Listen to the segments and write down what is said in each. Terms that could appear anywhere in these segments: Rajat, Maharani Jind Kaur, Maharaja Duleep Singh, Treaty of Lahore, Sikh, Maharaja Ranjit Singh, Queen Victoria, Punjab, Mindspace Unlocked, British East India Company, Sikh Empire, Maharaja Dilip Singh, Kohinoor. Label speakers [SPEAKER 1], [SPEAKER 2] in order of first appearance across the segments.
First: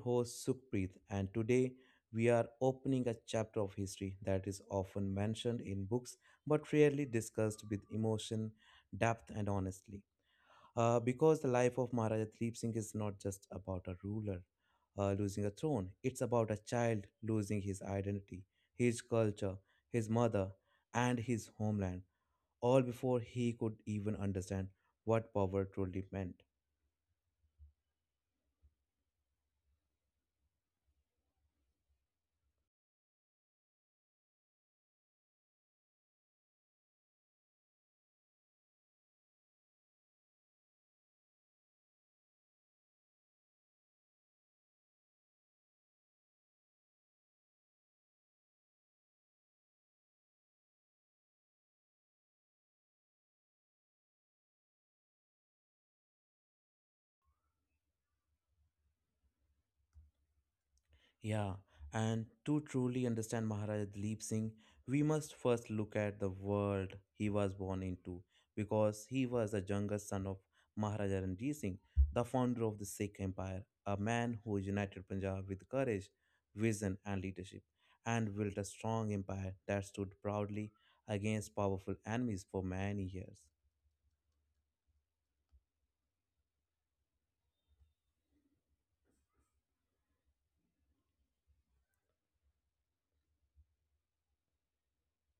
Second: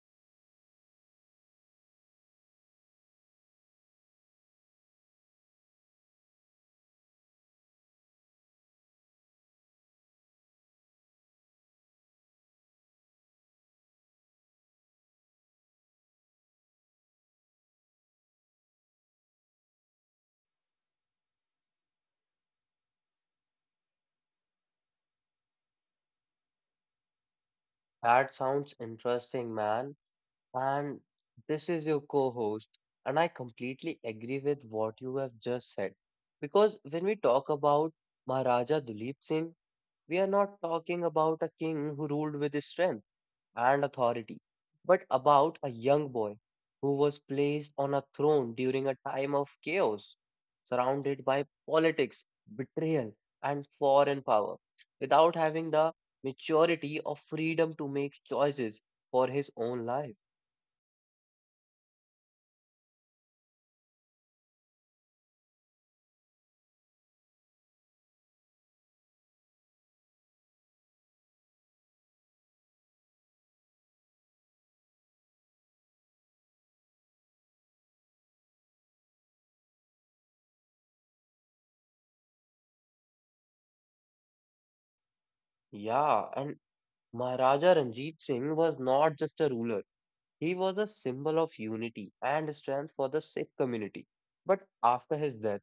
[SPEAKER 1] host Sukhpreet, and today we are opening a chapter of history that is often mentioned in books but rarely discussed with emotion, depth and honestly. Because the life of Maharaja Dilip Singh is not just about a ruler losing a throne, it's about a child losing his identity, his culture, his mother and his homeland, all before he could even understand what power truly meant.
[SPEAKER 2] That sounds interesting, man. And this is your co-host, and I completely agree with what you have just said. Because when we talk about Maharaja Duleep Singh, we are not talking about a king who ruled with his strength and authority, but about a young boy who was placed on a throne during a time of chaos, surrounded by politics, betrayal, and foreign power, without having the maturity or freedom to make choices for his own life.
[SPEAKER 1] Yeah, and to truly understand Maharaj Dilip Singh, we must first look at the world he was born into, because he was the youngest son of Maharaja Ranjit Singh, the founder of the Sikh Empire, a man who united Punjab with courage, vision, and leadership, and built a strong empire that stood proudly against powerful enemies for many years.
[SPEAKER 2] Yeah, and Maharaja Ranjit Singh was not just a ruler, he was a symbol of unity and strength for the Sikh community. But after his death,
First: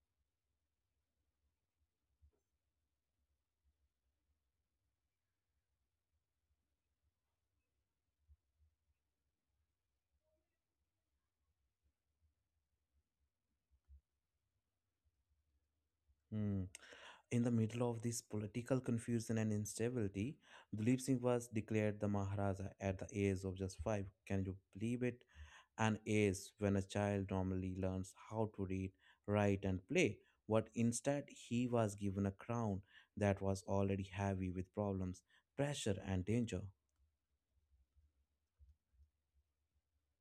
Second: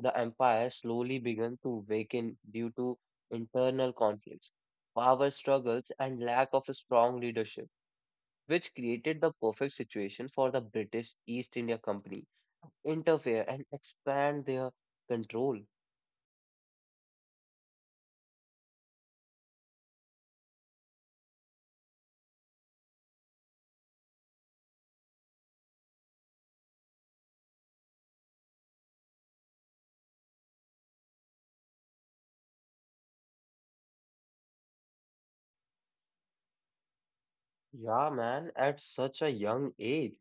[SPEAKER 2] the empire slowly began to weaken due to internal conflicts, power struggles, and lack of a strong leadership, which created the perfect situation for the British East India Company to interfere and expand their control.
[SPEAKER 1] Hmm. In the middle of this political confusion and instability, Dilip Singh was declared the Maharaja at the age of just five. Can you believe it? An age when a child normally learns how to read, write, and play. But instead, he was given a crown that was already heavy with problems, pressure, and danger.
[SPEAKER 2] Yeah, man, at such a young age,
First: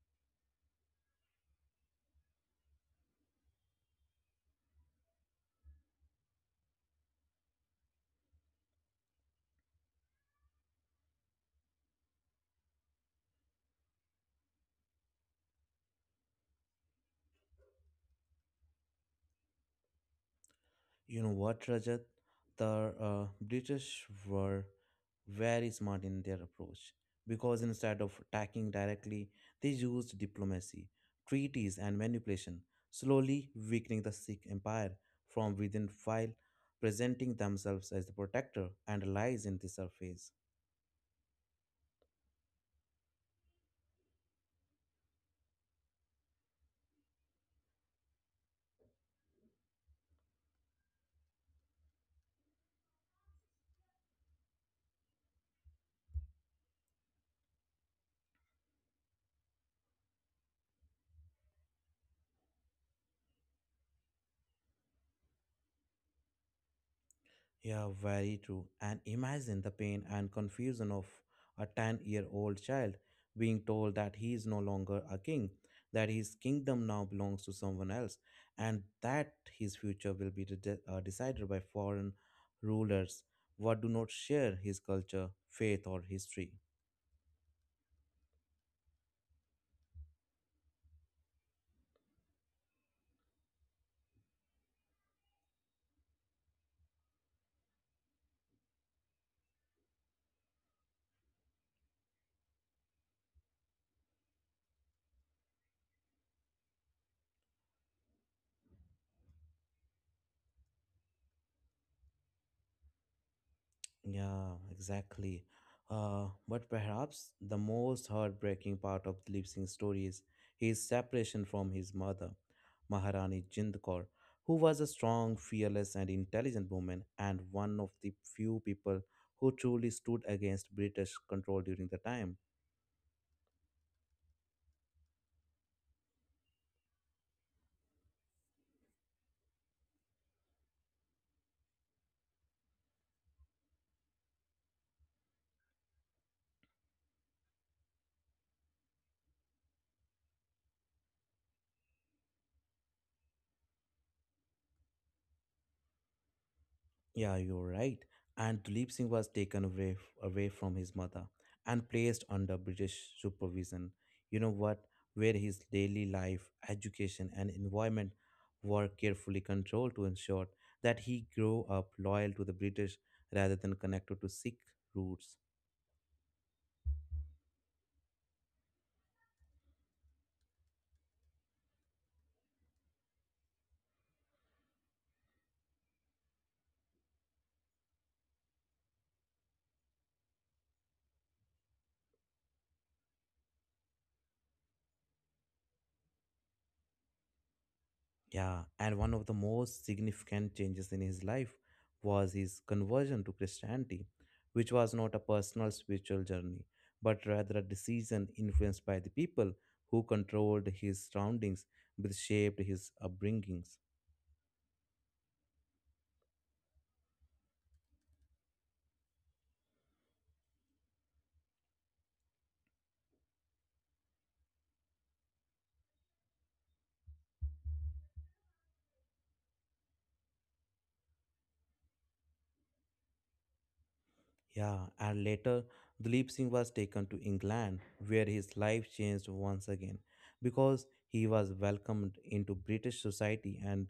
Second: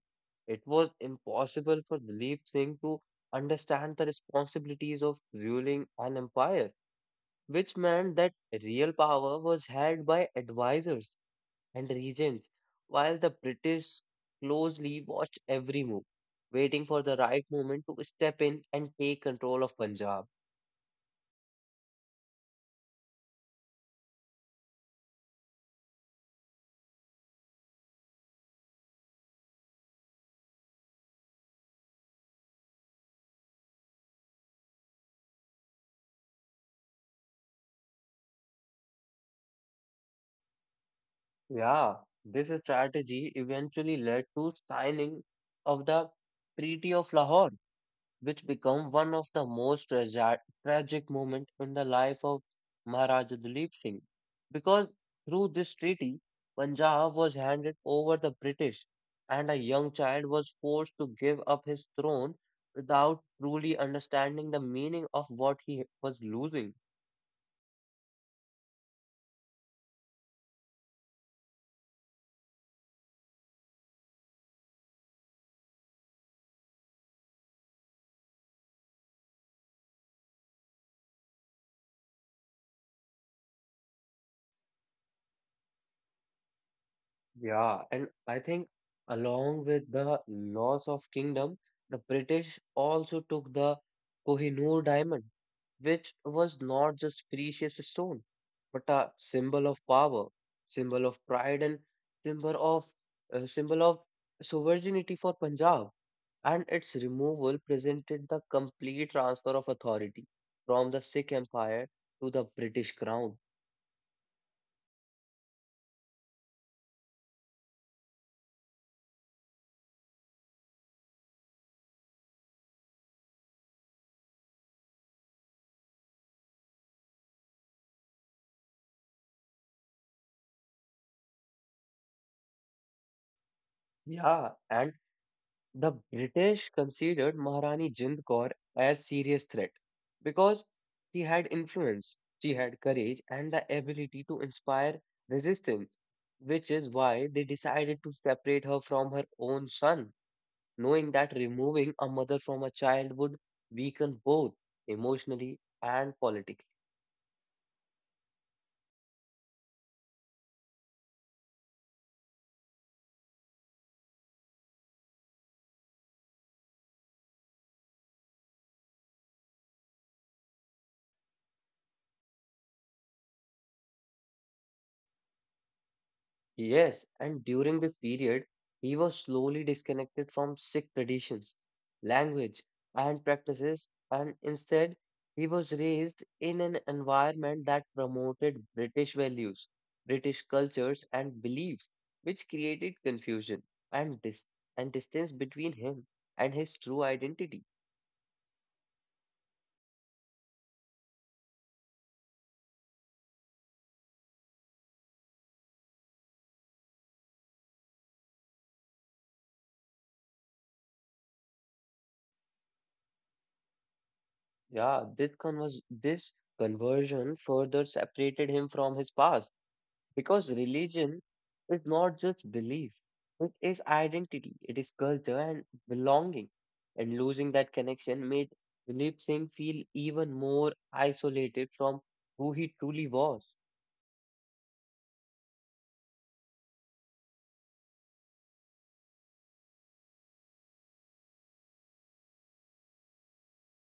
[SPEAKER 2] it was impossible for Dilip Singh to understand the responsibilities of ruling an empire, which meant that real power was held by advisors and regions, while the British closely watched every move, waiting for the right moment to step in and take control of Punjab.
[SPEAKER 1] You know what, Rajat? The British were very smart in their approach, because instead of attacking directly, they used diplomacy, treaties, and manipulation, slowly weakening the Sikh empire from within while presenting themselves as the protector and allies in this surface.
[SPEAKER 2] Yeah, this strategy eventually led to signing of the Treaty of Lahore, which become one of the most tragic moments in the life of Maharaja Dalip Singh. Because through this treaty, Punjab was handed over the British, and a young child was forced to give up his throne without truly understanding the meaning of what he was losing.
[SPEAKER 1] Yeah, very true. And imagine the pain and confusion of a 10-year-old child being told that he is no longer a king, that his kingdom now belongs to someone else, and that his future will be decided by foreign rulers what do not share his culture, faith, or history.
[SPEAKER 2] Yeah, and I think along with the loss of kingdom, the British also took the Kohinoor diamond, which was not just precious stone, but a symbol of power, symbol of pride, and symbol of symbol of sovereignty for Punjab. And its removal presented the complete transfer of authority from the Sikh Empire to the British Crown.
[SPEAKER 1] Yeah, exactly. But perhaps the most heartbreaking part of Dilip Singh's story is his separation from his mother, Maharani Jind Kaur, who was a strong, fearless, and intelligent woman and one of the few people who truly stood against British control during the time.
[SPEAKER 2] Yeah, and the British considered Maharani Jind Kaur as serious threat because she had influence, she had courage and the ability to inspire resistance, which is why they decided to separate her from her own son, knowing that removing a mother from a child would weaken both emotionally and politically.
[SPEAKER 1] Yeah, you're right. And Tulip Singh was taken away from his mother and placed under British supervision. You know what? Where his daily life, education, and environment were carefully controlled to ensure that he grew up loyal to the British rather than connected to Sikh roots.
[SPEAKER 2] Yes, and during this period, he was slowly disconnected from Sikh traditions, language, and practices, and instead, he was raised in an environment that promoted British values, British cultures, and beliefs, which created confusion and dis and distance between him and his true identity.
[SPEAKER 1] Yeah, and one of the most significant changes in his life was his conversion to Christianity, which was not a personal spiritual journey, but rather a decision influenced by the people who controlled his surroundings, which shaped his upbringings.
[SPEAKER 2] Yeah, this conversion further separated him from his past. Because religion is not just belief, it is identity, it is culture and belonging. And losing that connection made Dilip Singh feel even more isolated from who he truly was.
[SPEAKER 1] Yeah, and later Dilip Singh was taken to England, where his life changed once again because he was welcomed into British society and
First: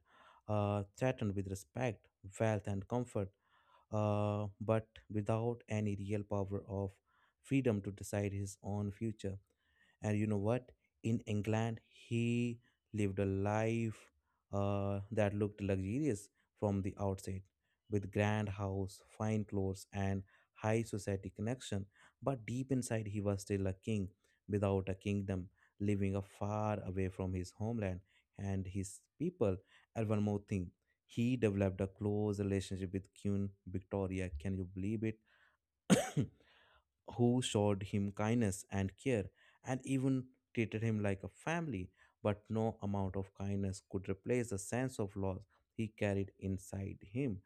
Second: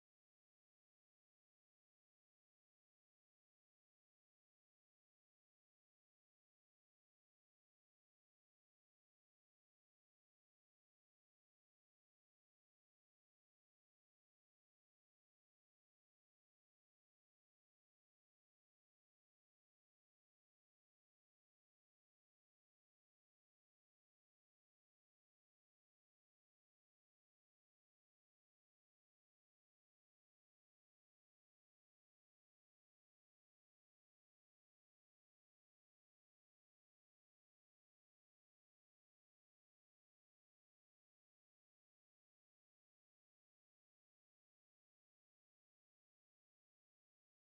[SPEAKER 1] threatened with respect, wealth, and comfort, but without any real power of freedom to decide his own future. And you know what? In England, he lived a life that looked luxurious from the outside, with grand house, fine clothes, and high society connection. But deep inside, he was still a king without a kingdom, living a far away from his homeland and his people. And one more thing, he developed a close relationship with Queen Victoria. Can you believe it? Who showed him kindness and care and even treated him like a family. But no amount of kindness could replace the sense of loss he carried inside him.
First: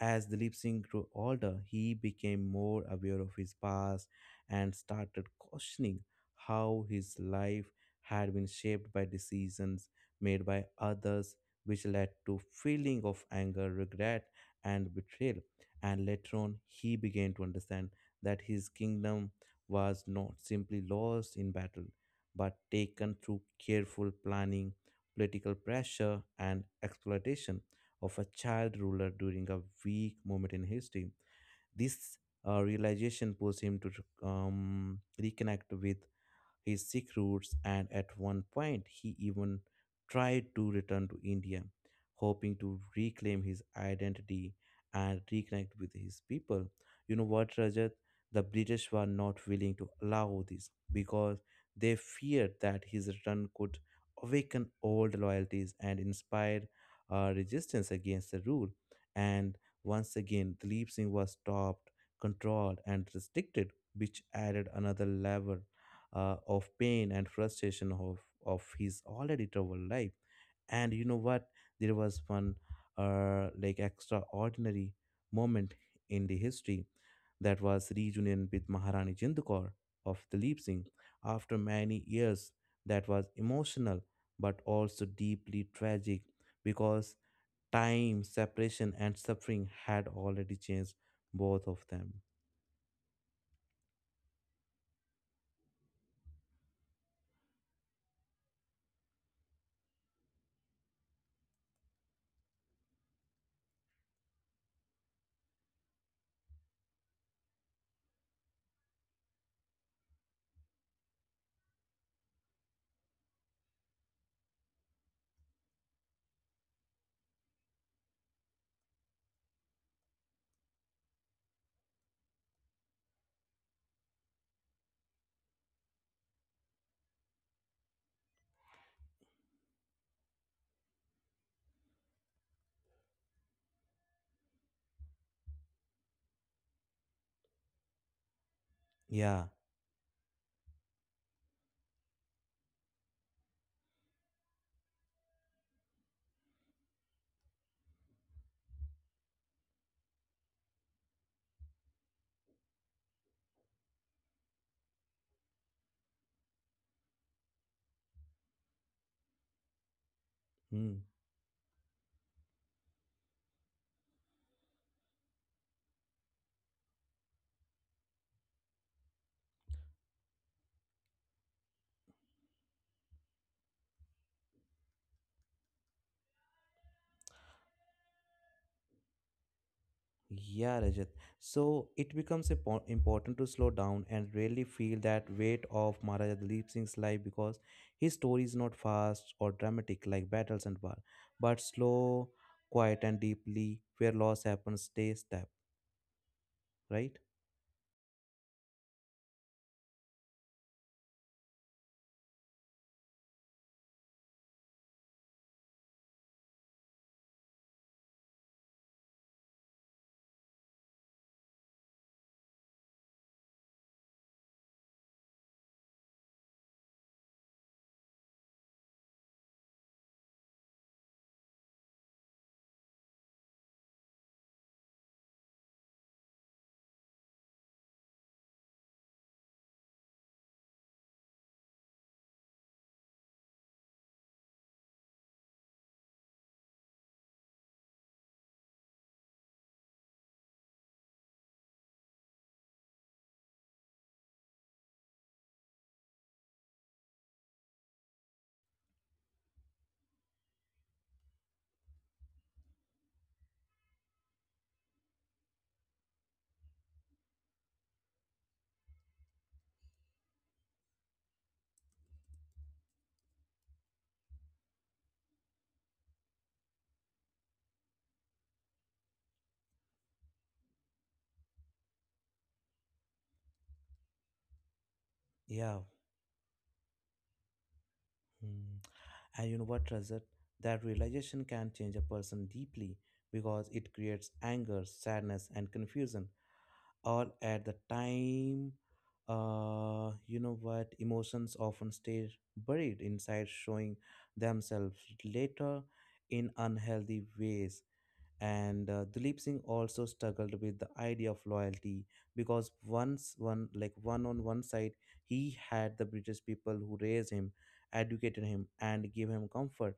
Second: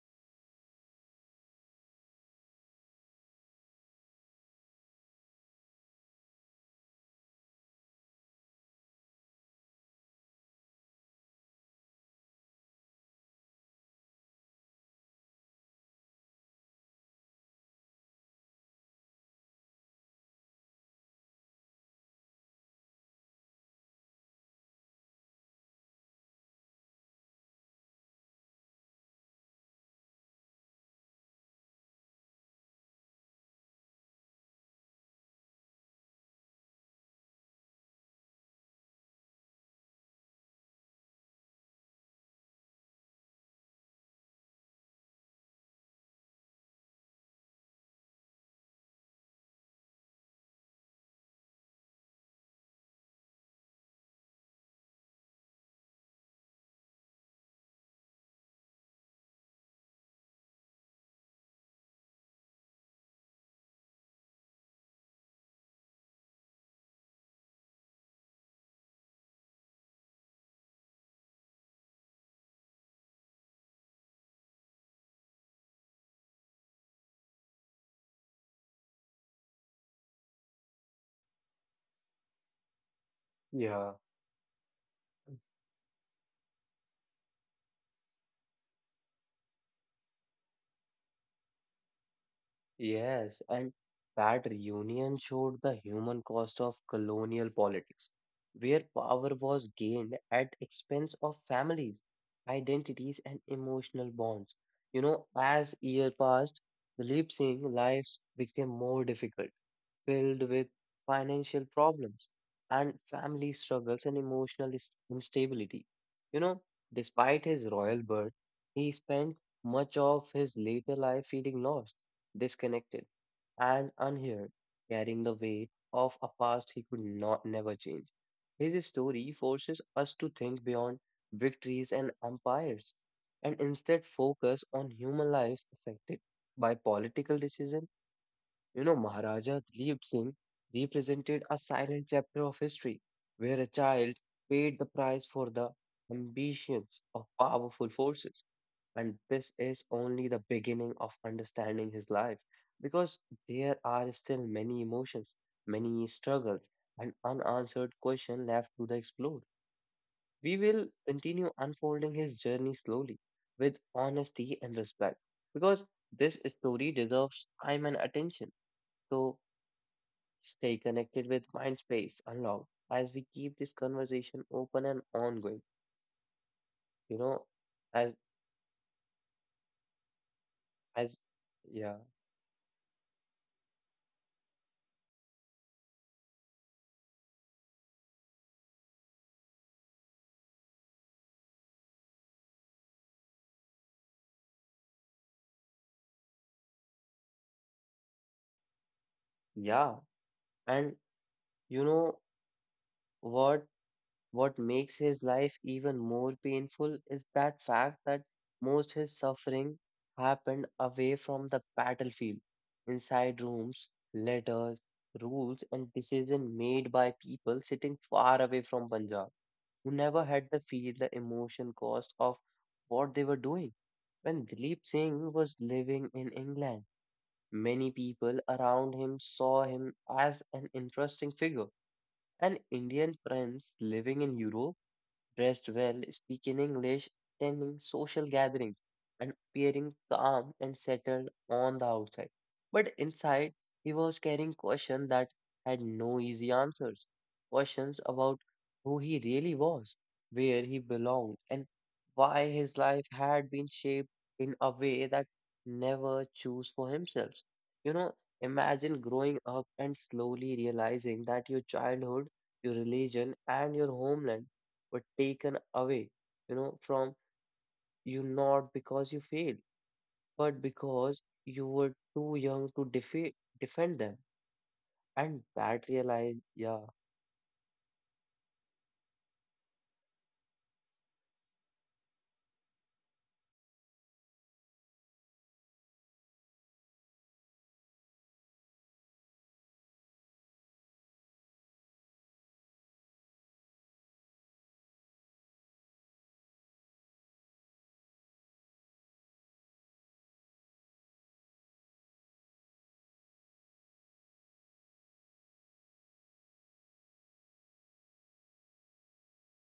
[SPEAKER 1] As Dilip Singh grew older, he became more aware of his past and started questioning how his life had been shaped by decisions made by others, which led to feeling of anger, regret, and betrayal. And later on he began to understand that his kingdom was not simply lost in battle, but taken through careful planning, political pressure, and exploitation of a child ruler during a weak moment in history. This realization pushed him to reconnect with his Sikh roots, and at one point, he even tried to return to India, hoping to reclaim his identity and reconnect with his people. You know what, Rajat? The British were not willing to allow this because they feared that his return could awaken old loyalties and inspire resistance against the rule. And once again, Dilip Singh was stopped, controlled, and restricted, which added another level of pain and frustration of his already troubled life. And you know what? There was one like extraordinary moment in the history, that was reunion with Maharani Jind Kaur of Dilip Singh after many years. That was
[SPEAKER 2] Yeah.
[SPEAKER 1] emotional but also deeply tragic because time, separation, and suffering had already changed both of them.
[SPEAKER 2] Yes, and that reunion showed the human cost of colonial politics, where power was gained at expense of families, identities, and emotional bonds. You know, as years passed, Dilip Singh lives became more difficult filled with financial problems and family struggles and emotional instability. You know, despite his royal birth, he spent much of his later life feeling lost, disconnected, and unheard, carrying the weight of a past he could not never change. His story forces us to think beyond victories and empires and instead focus on human lives affected by political decisions. You know,
[SPEAKER 1] Yeah.
[SPEAKER 2] Maharaja Dileep Singh represented a silent chapter of history where a child paid the price for the ambitions of powerful forces. And this is only the beginning of understanding his life because there are still many emotions, many struggles, and unanswered questions left to the explore. We will
[SPEAKER 1] Hmm.
[SPEAKER 2] continue unfolding his journey slowly with honesty and respect because this story deserves time and attention. So stay connected with Mindspace Unlocked as we keep this conversation open and ongoing. You know, as
[SPEAKER 1] Yeah, Rajat.
[SPEAKER 2] as
[SPEAKER 1] So
[SPEAKER 2] yeah,
[SPEAKER 1] it becomes important to slow down and really feel that weight of Maharaja Dalip Singh's life, because his story is not fast or dramatic like battles and war, but slow, quiet, and deeply where loss happens, stay step, right?
[SPEAKER 2] yeah, and you know what? What makes his life even more painful is that fact that most his suffering happened away from the battlefield, inside rooms, letters, rules, and decisions made by people sitting far away from Punjab, who never had to feel the emotion cost of what they were doing. When Dilip Singh was living in England, many people around him saw him as an interesting figure, an Indian prince living in Europe dressed well, speaking English, attending social gatherings, and appearing calm and settled on the outside. But inside, he was carrying questions that had no easy answers. Questions about who he really was, where he belonged, and why his life had been shaped in a way that never chose for himself. You know, imagine growing up and slowly realizing that your childhood, your religion, and your homeland were taken away, you know, from you not because you failed, but because you were too young to defend them. And
[SPEAKER 1] Yeah.
[SPEAKER 2] that realized, yeah,
[SPEAKER 1] Hmm. And you know what, Rajat? That realization can change a person deeply because it creates anger, sadness, and confusion all at the time. You know what? Emotions often stay buried inside, showing themselves later in unhealthy ways. And Dilip Singh also struggled with the idea of loyalty because once one like one on one side he had the British people who raised him, educated him, and gave him comfort,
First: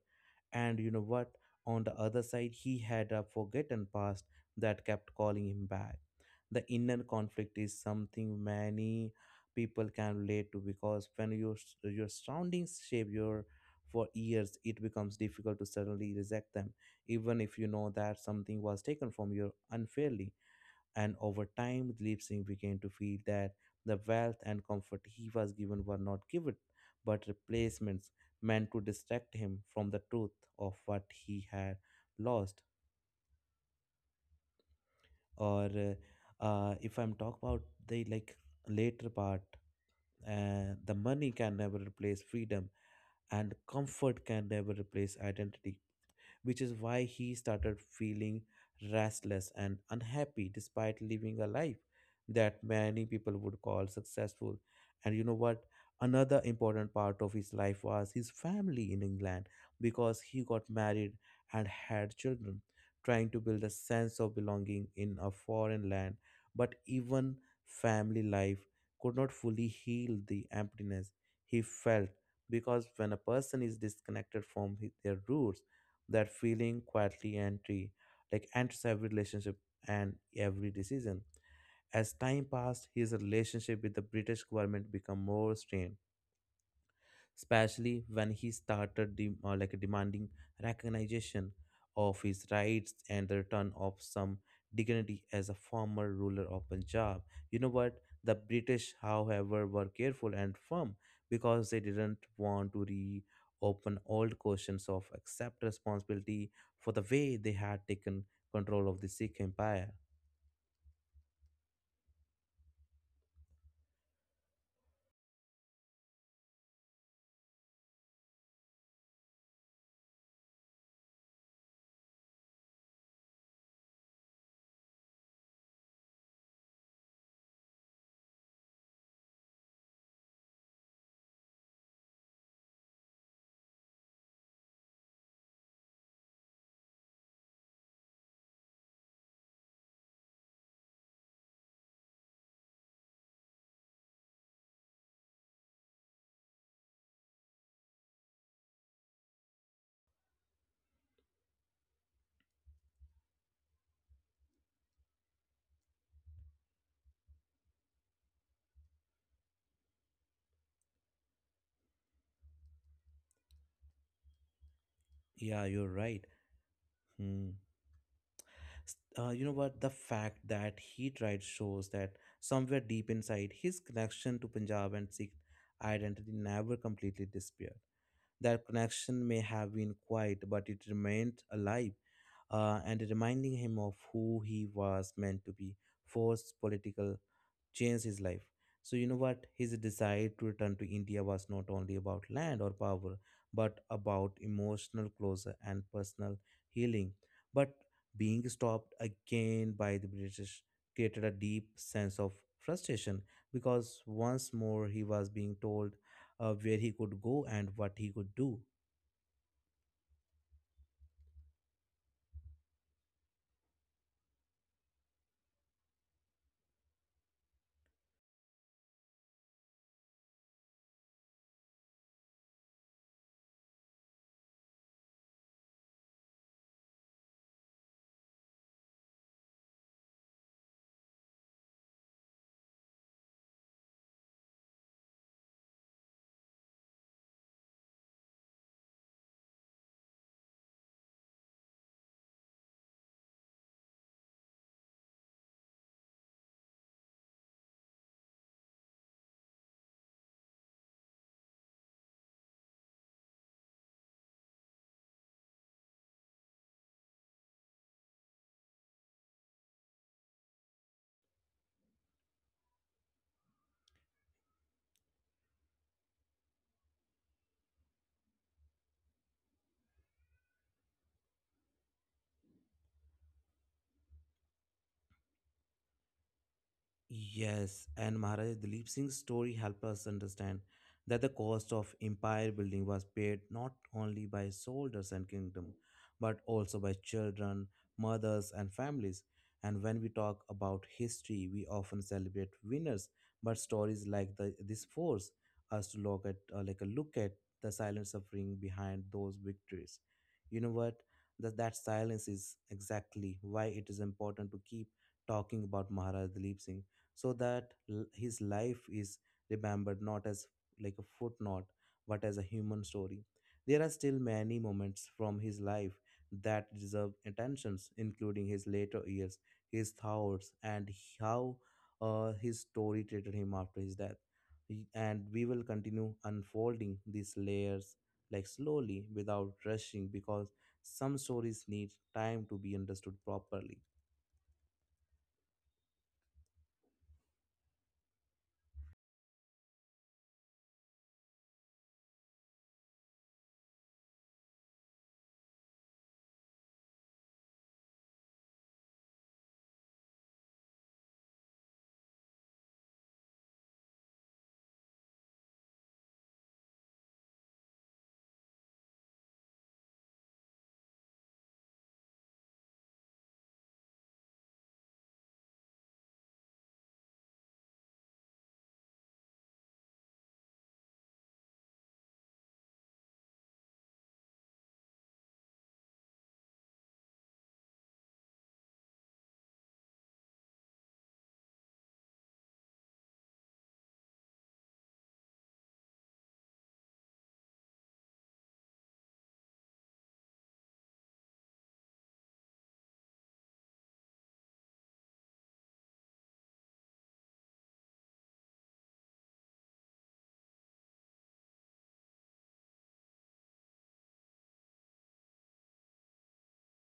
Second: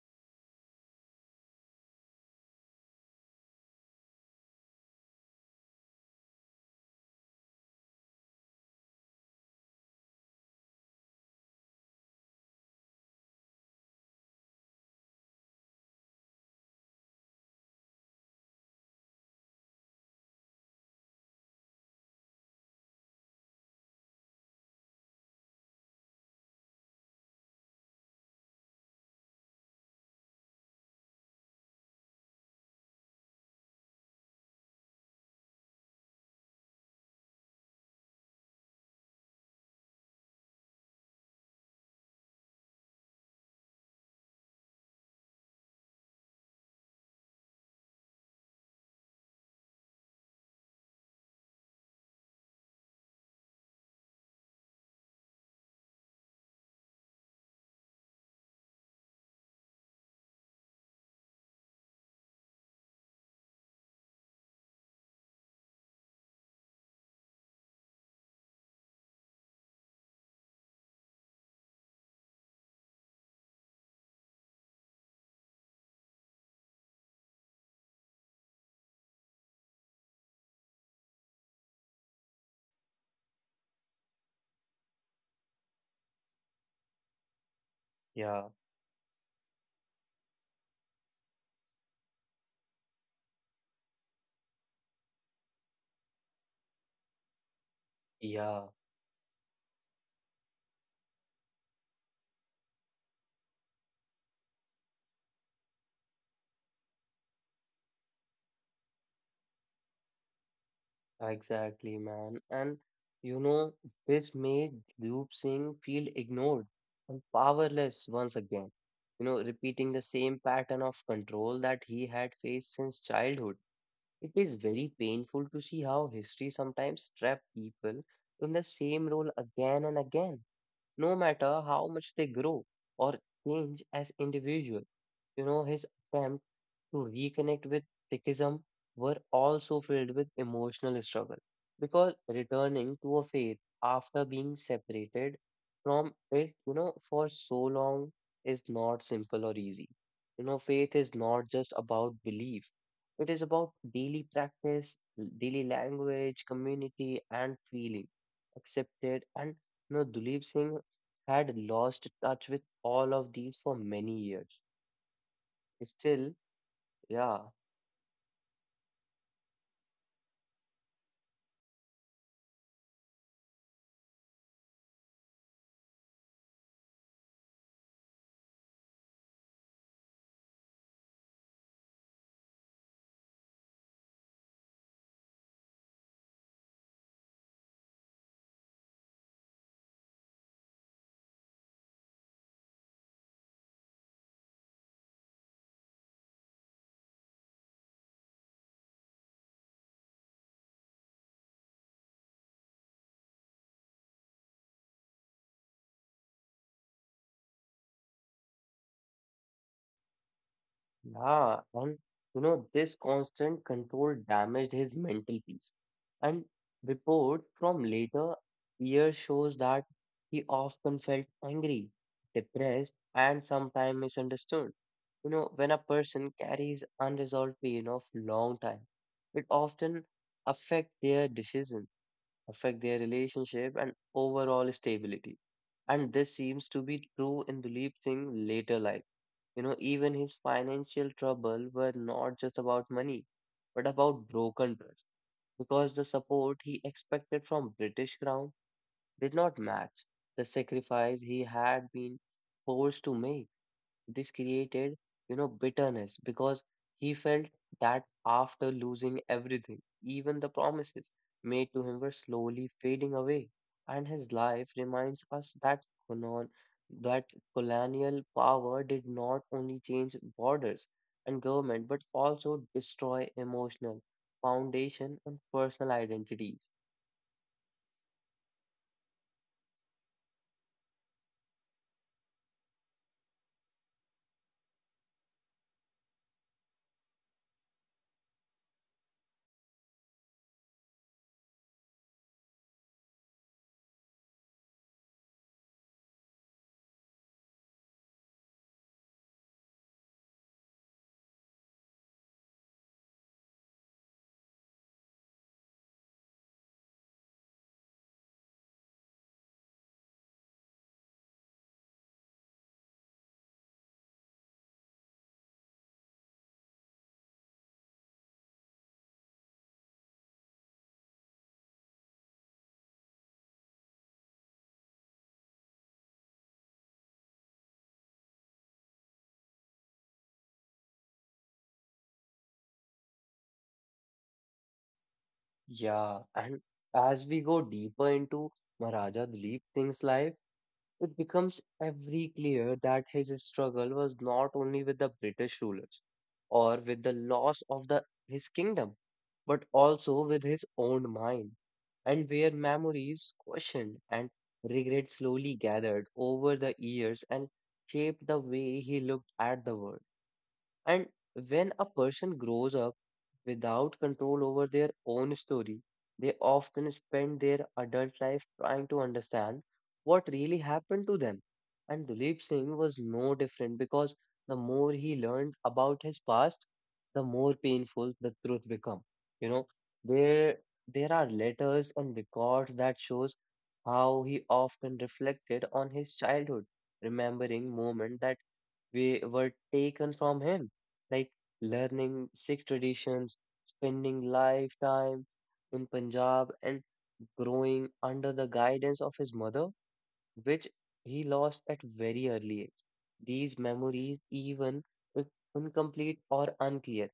[SPEAKER 1] and you know what on the other side he had a forgotten past that kept calling him back. The inner conflict is something many people can relate to because when your surroundings shape your for years, it becomes difficult to suddenly reject them even if you know that something was taken from you unfairly. And over time, Dilip Singh began to feel that the wealth and comfort he was given were not given, but replacements meant to distract him from the truth of what he had lost. Or if I'm talk about the like later part, the money can never replace freedom, and comfort can never replace identity, which is why he started feeling restless and unhappy despite living a life that many people would call successful. And you know what? Another important part of his life was his family in England because he got married and had children, trying to build a sense of belonging in a foreign land. But even family life could not fully heal the emptiness he felt, because when a person is disconnected from their roots, that feeling quietly entry like enters every relationship and every decision. As time passed, his relationship with the British government became more strained, especially when he
[SPEAKER 2] yeah,
[SPEAKER 1] started like demanding recognition of his rights and the return of some dignity as a former ruler of Punjab. You know what? The
[SPEAKER 2] yeah,
[SPEAKER 1] British, however, were careful and firm because they didn't want to reopen old questions of accept responsibility for the way they had taken control of the Sikh Empire.
[SPEAKER 2] exactly, man. And you know, this made Dhruv Singh feel ignored and powerless once again, you know, repeating the same pattern of control that he had faced since childhood. It is very painful to see how history sometimes traps people in the same role again and again no matter how much they grow or change as individual. You know, his attempt to reconnect with Sikhism were also filled with emotional struggle because returning to a faith after being separated from it, you know, for so long is not simple or easy. You know, faith is not just about belief, it is about daily practice, daily language, community, and feeling accepted. And you know, Dulip Singh had lost touch with all of these for many years.
[SPEAKER 1] Yeah, you're
[SPEAKER 2] Still,
[SPEAKER 1] right.
[SPEAKER 2] yeah,
[SPEAKER 1] Hmm. You know what, the fact that he tried shows that somewhere deep inside his connection to Punjab and Sikh identity never completely disappeared. That connection may have been quiet but it remained alive, and reminding him of who he was meant to be forced political changed his life. So, you know what? His desire to return to India was not only about land or power, but about emotional closure and personal healing. But being stopped again by the British created a deep sense of frustration because once more he was being told where he could go and what he could do.
[SPEAKER 2] yeah, and you know, this constant control damaged his mental peace. And reports from later years shows that he often felt angry, depressed, and sometimes misunderstood. You know, when a person carries unresolved pain of long time, it often affect their decisions affect their relationship and overall stability. And this seems to be true in Dilip Singh later life. You know, even his financial trouble were not just about money, but about broken trust, because the support he expected from British Crown did not match the sacrifice he had been forced to make. This created, you know, bitterness because he felt that after losing everything, even the promises made to him were slowly fading away. And his life reminds us that colon- that colonial power did not only change borders and government, but also destroy emotional foundation and personal identities.
[SPEAKER 1] Yes, and Maharaja Dalip Singh's story helps us understand that the cost of empire building was paid not only by soldiers and kingdom, but also by children, mothers, and families. And when we talk about history, we often celebrate winners, but stories like this force us to look at like a look at the silent suffering behind those victories. You know what? That silence is exactly why it is important to keep talking about Maharaja Dalip Singh so that his life is remembered not as like a footnote but as a human story. There are still many moments from his life that deserve attentions, including his later years, his thoughts, and how his story treated him after his death. And we will continue unfolding these layers like slowly without rushing because some stories need time to be understood properly.
[SPEAKER 2] Yeah, and as we go deeper into Maharaja Duleep Singh's life, it becomes every clear that his struggle was not only with the British rulers or with the loss of the, his kingdom, but also with his own mind, and where memories questioned and regret slowly gathered over the years and shaped the way he looked at the world. And when a person grows up without control over their own story, they often spend their adult life trying to understand what really happened to them. And Dulip Singh was no different because the more he learned about his past, the more painful the truth became. You know, there there are letters and records that shows how he often reflected on his childhood, remembering moments that we were taken from him like learning Sikh traditions, spending lifetime in Punjab, and growing under the guidance of his mother, which he lost at very early age. These memories, even if incomplete or unclear,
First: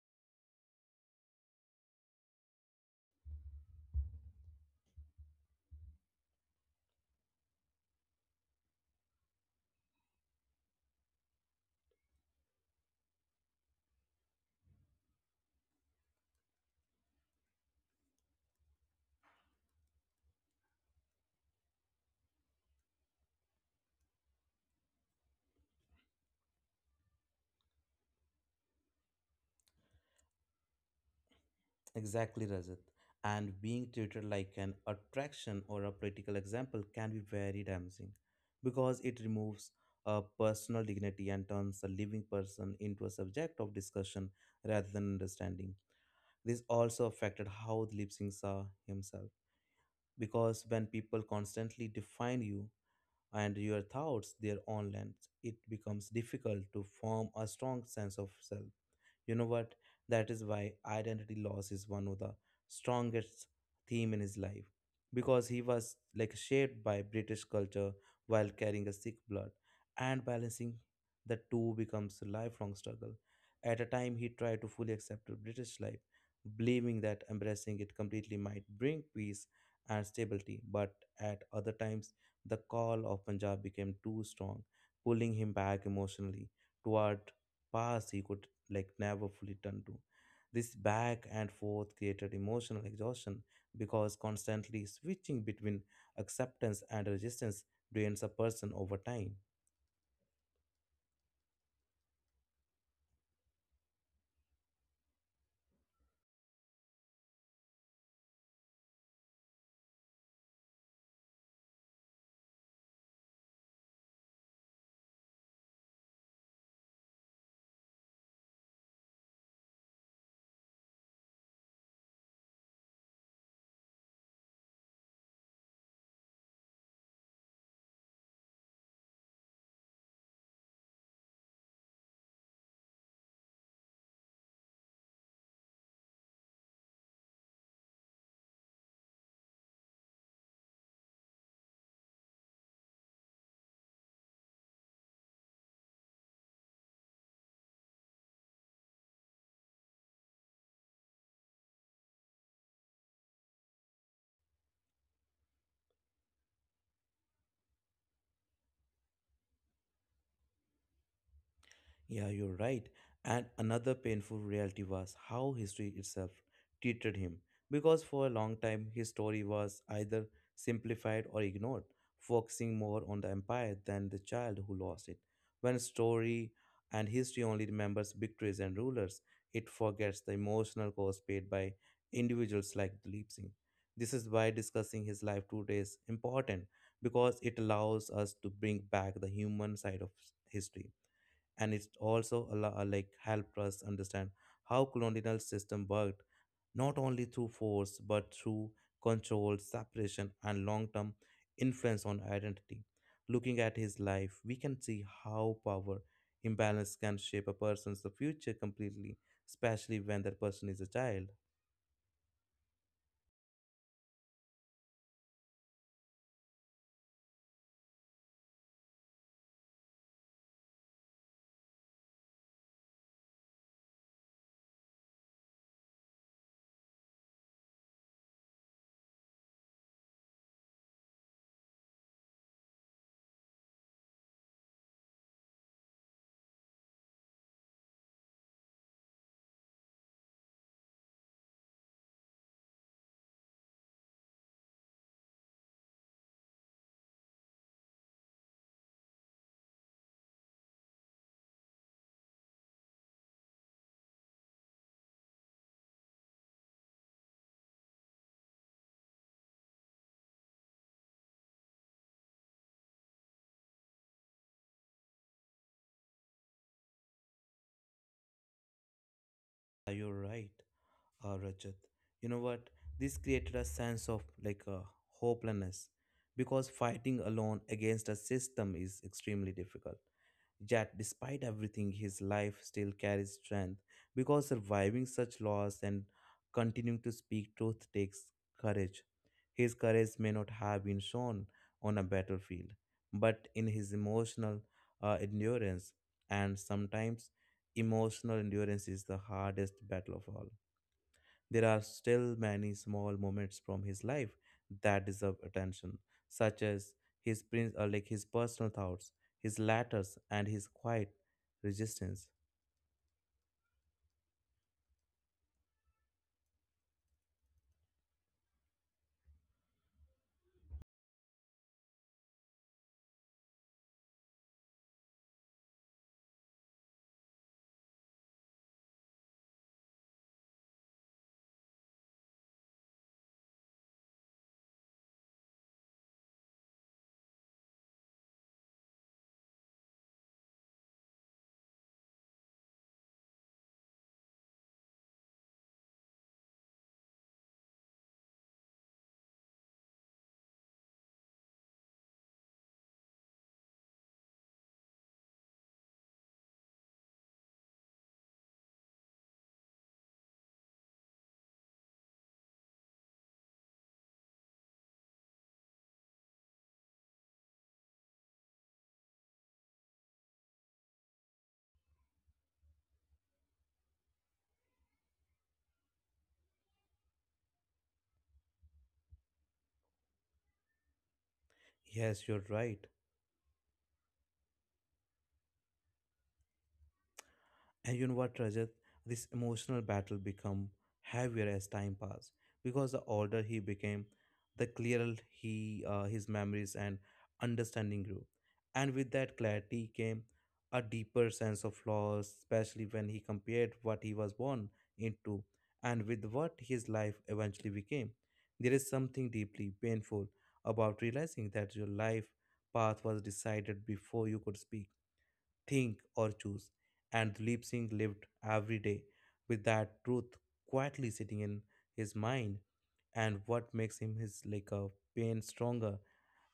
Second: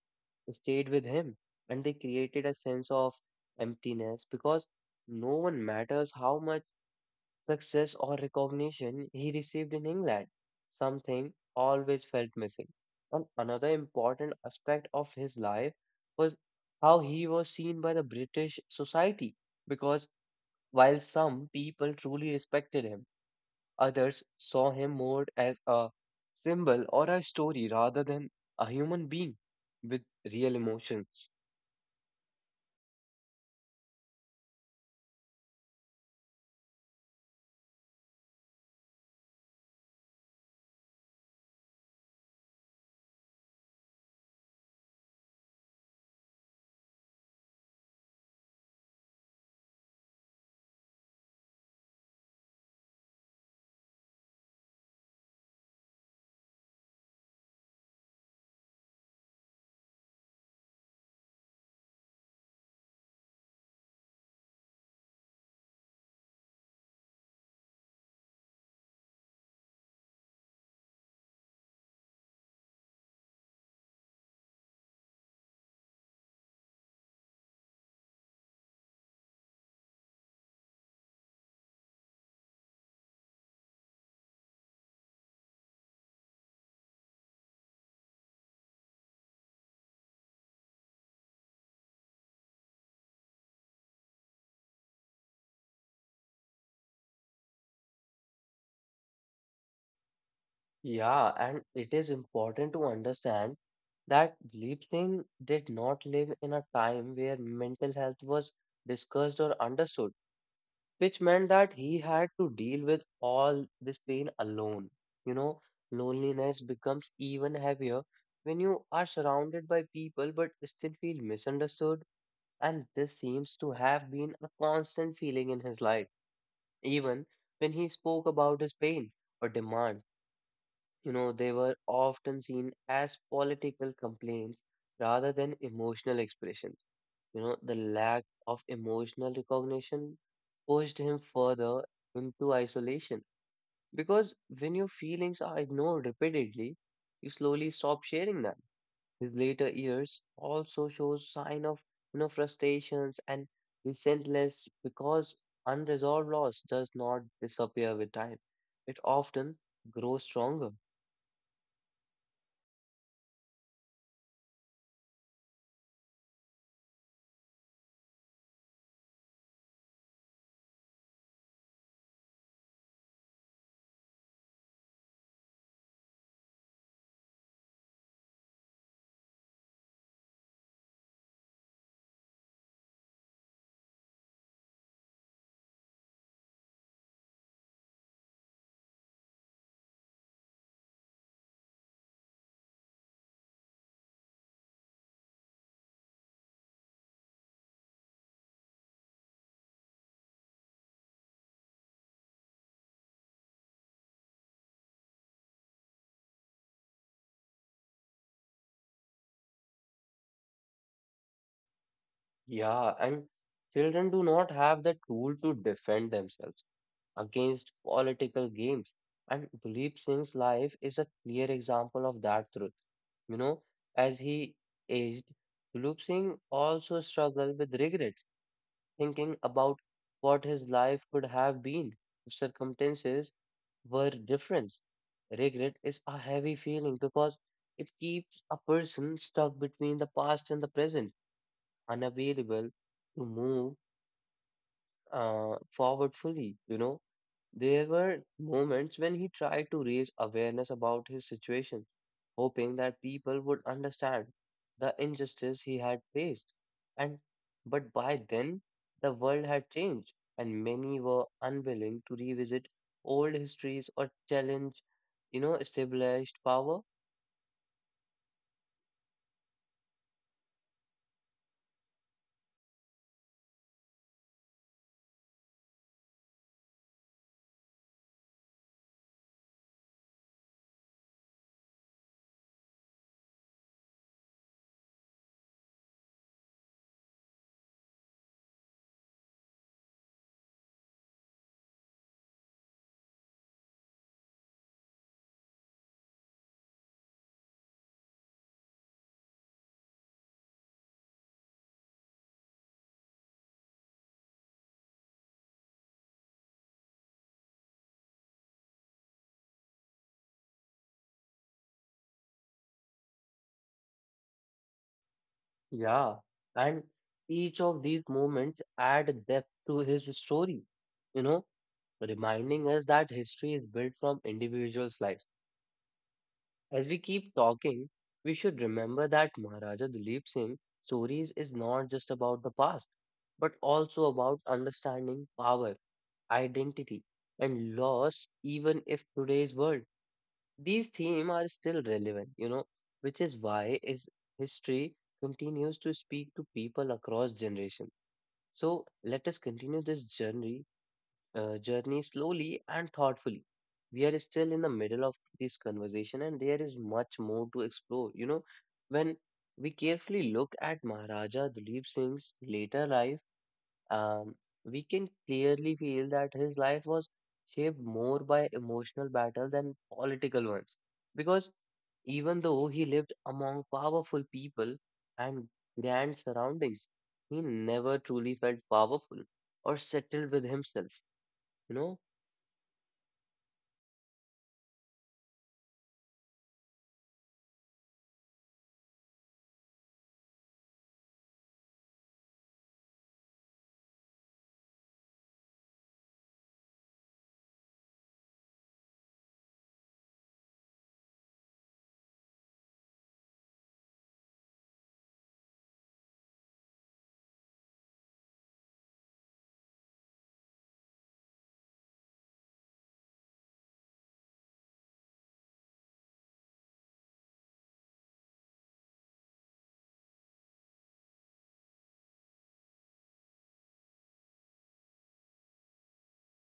[SPEAKER 2] stayed with him and they created a sense of emptiness because no one matters how much success, or recognition he received in England, something always felt missing. And another important aspect of his life was how he was seen by the British society, because while some people truly respected him, others saw him more as a symbol or a story rather than a human being with real emotions.
[SPEAKER 1] Exactly, Rajat. And being treated like an attraction or a political example can be very damaging because it removes a personal dignity and turns a living person into a subject of discussion rather than understanding. This also affected how the lip sync saw himself because when people constantly define you and your thoughts their own lens, it becomes difficult to form a strong sense of self. You know what? That is why identity loss is one of the strongest theme in his life because he was like shaped by British culture while carrying a Sikh blood, and balancing the two becomes a lifelong struggle. At a time he tried to fully accept the British life, believing that embracing it completely might bring peace and stability, but at other times the call of Punjab became too strong, pulling him back emotionally toward past he could never fully turned to. This back and forth created emotional exhaustion because constantly switching between acceptance and resistance drains a person over time.
[SPEAKER 2] Yeah, and it is important to understand that Leap did not live in a time where mental health was discussed or understood, which meant that he had to deal with all this pain alone. You know, loneliness becomes even heavier when you are surrounded by people but still feel misunderstood, and this seems to have been a constant feeling in his life, even when he spoke about his pain or demands. You know, they were often seen as political complaints rather than emotional expressions. You know, the lack of emotional recognition pushed him further into isolation because when your feelings are ignored repeatedly, you slowly stop sharing them. His later years also shows sign of, you know, frustrations and resentfulness because unresolved loss does not disappear with time. It often grows stronger.
[SPEAKER 1] Yeah, you're right. And another painful reality was how history itself treated him. Because for a long time, his story was either simplified or ignored, focusing more on the empire than the child who lost it. When story and history only remembers victories and rulers, it forgets the emotional cost paid by individuals like Dilip Singh. This is why discussing his life today is important because it allows us to bring back the human side of history, and it also allow, like helped us understand how colonial system worked not only through force but through control, separation, and long term influence on identity. Looking at his life, we can see how power imbalance can shape a person's future completely, especially when that person is a child.
[SPEAKER 2] Yeah, and children do not have the tool to defend themselves against political games. And Dilip Singh's life is a clear example of that truth. You know, as he aged, Dilip Singh also struggled with regrets, thinking about what his life could have been if circumstances were different. Regret is a heavy feeling because it keeps a person stuck between the past and the present, unavailable to move forward fully, you know. There were moments when he tried to raise awareness about his situation, hoping that people would understand the injustice he had faced. And but by then the world had changed, and many were unwilling to revisit old histories or challenge established power.
[SPEAKER 1] You're right, Rajat. You know what? This created a sense of like a hopelessness because fighting alone against a system is extremely difficult. Yet, despite everything, his life still carries strength because surviving such loss and continuing to speak truth takes courage. His courage may not have been shown on a battlefield, but in his emotional endurance, and sometimes emotional endurance is the hardest battle of all. There are still many small moments from his life that deserve attention, such as his prin- like his personal thoughts, his letters, and his quiet resistance.
[SPEAKER 2] Yeah, and each of these moments add depth to his story, you know, reminding us that history is built from individuals' lives. As we keep talking, we should remember that Maharaja Dalip Singh stories is not just about the past, but also about understanding power, identity, and loss, even if today's world these themes are still relevant, which is why is history continues to speak to people across generations. So let us continue this journey, journey slowly and thoughtfully. We are still in the middle of this conversation, and there is much more to explore. When we carefully look at Maharaja Duleep Singh's later life, um, we can clearly feel that his life was shaped more by emotional battle than political ones because even though he lived among powerful people and grand surroundings, he never truly felt powerful or settled with himself. You know,
[SPEAKER 1] Yes, you're right. And you know what, Rajat? This emotional battle become heavier as time passed because the older he became, the clearer he his memories and understanding grew. And with that clarity came a deeper sense of loss, especially when he compared what he was born into and with what his life eventually became. There is something deeply painful about realizing that your life path was decided before you could speak think or choose. And Dilip Singh lived every day with that truth quietly sitting in his mind. And what makes him his like a pain stronger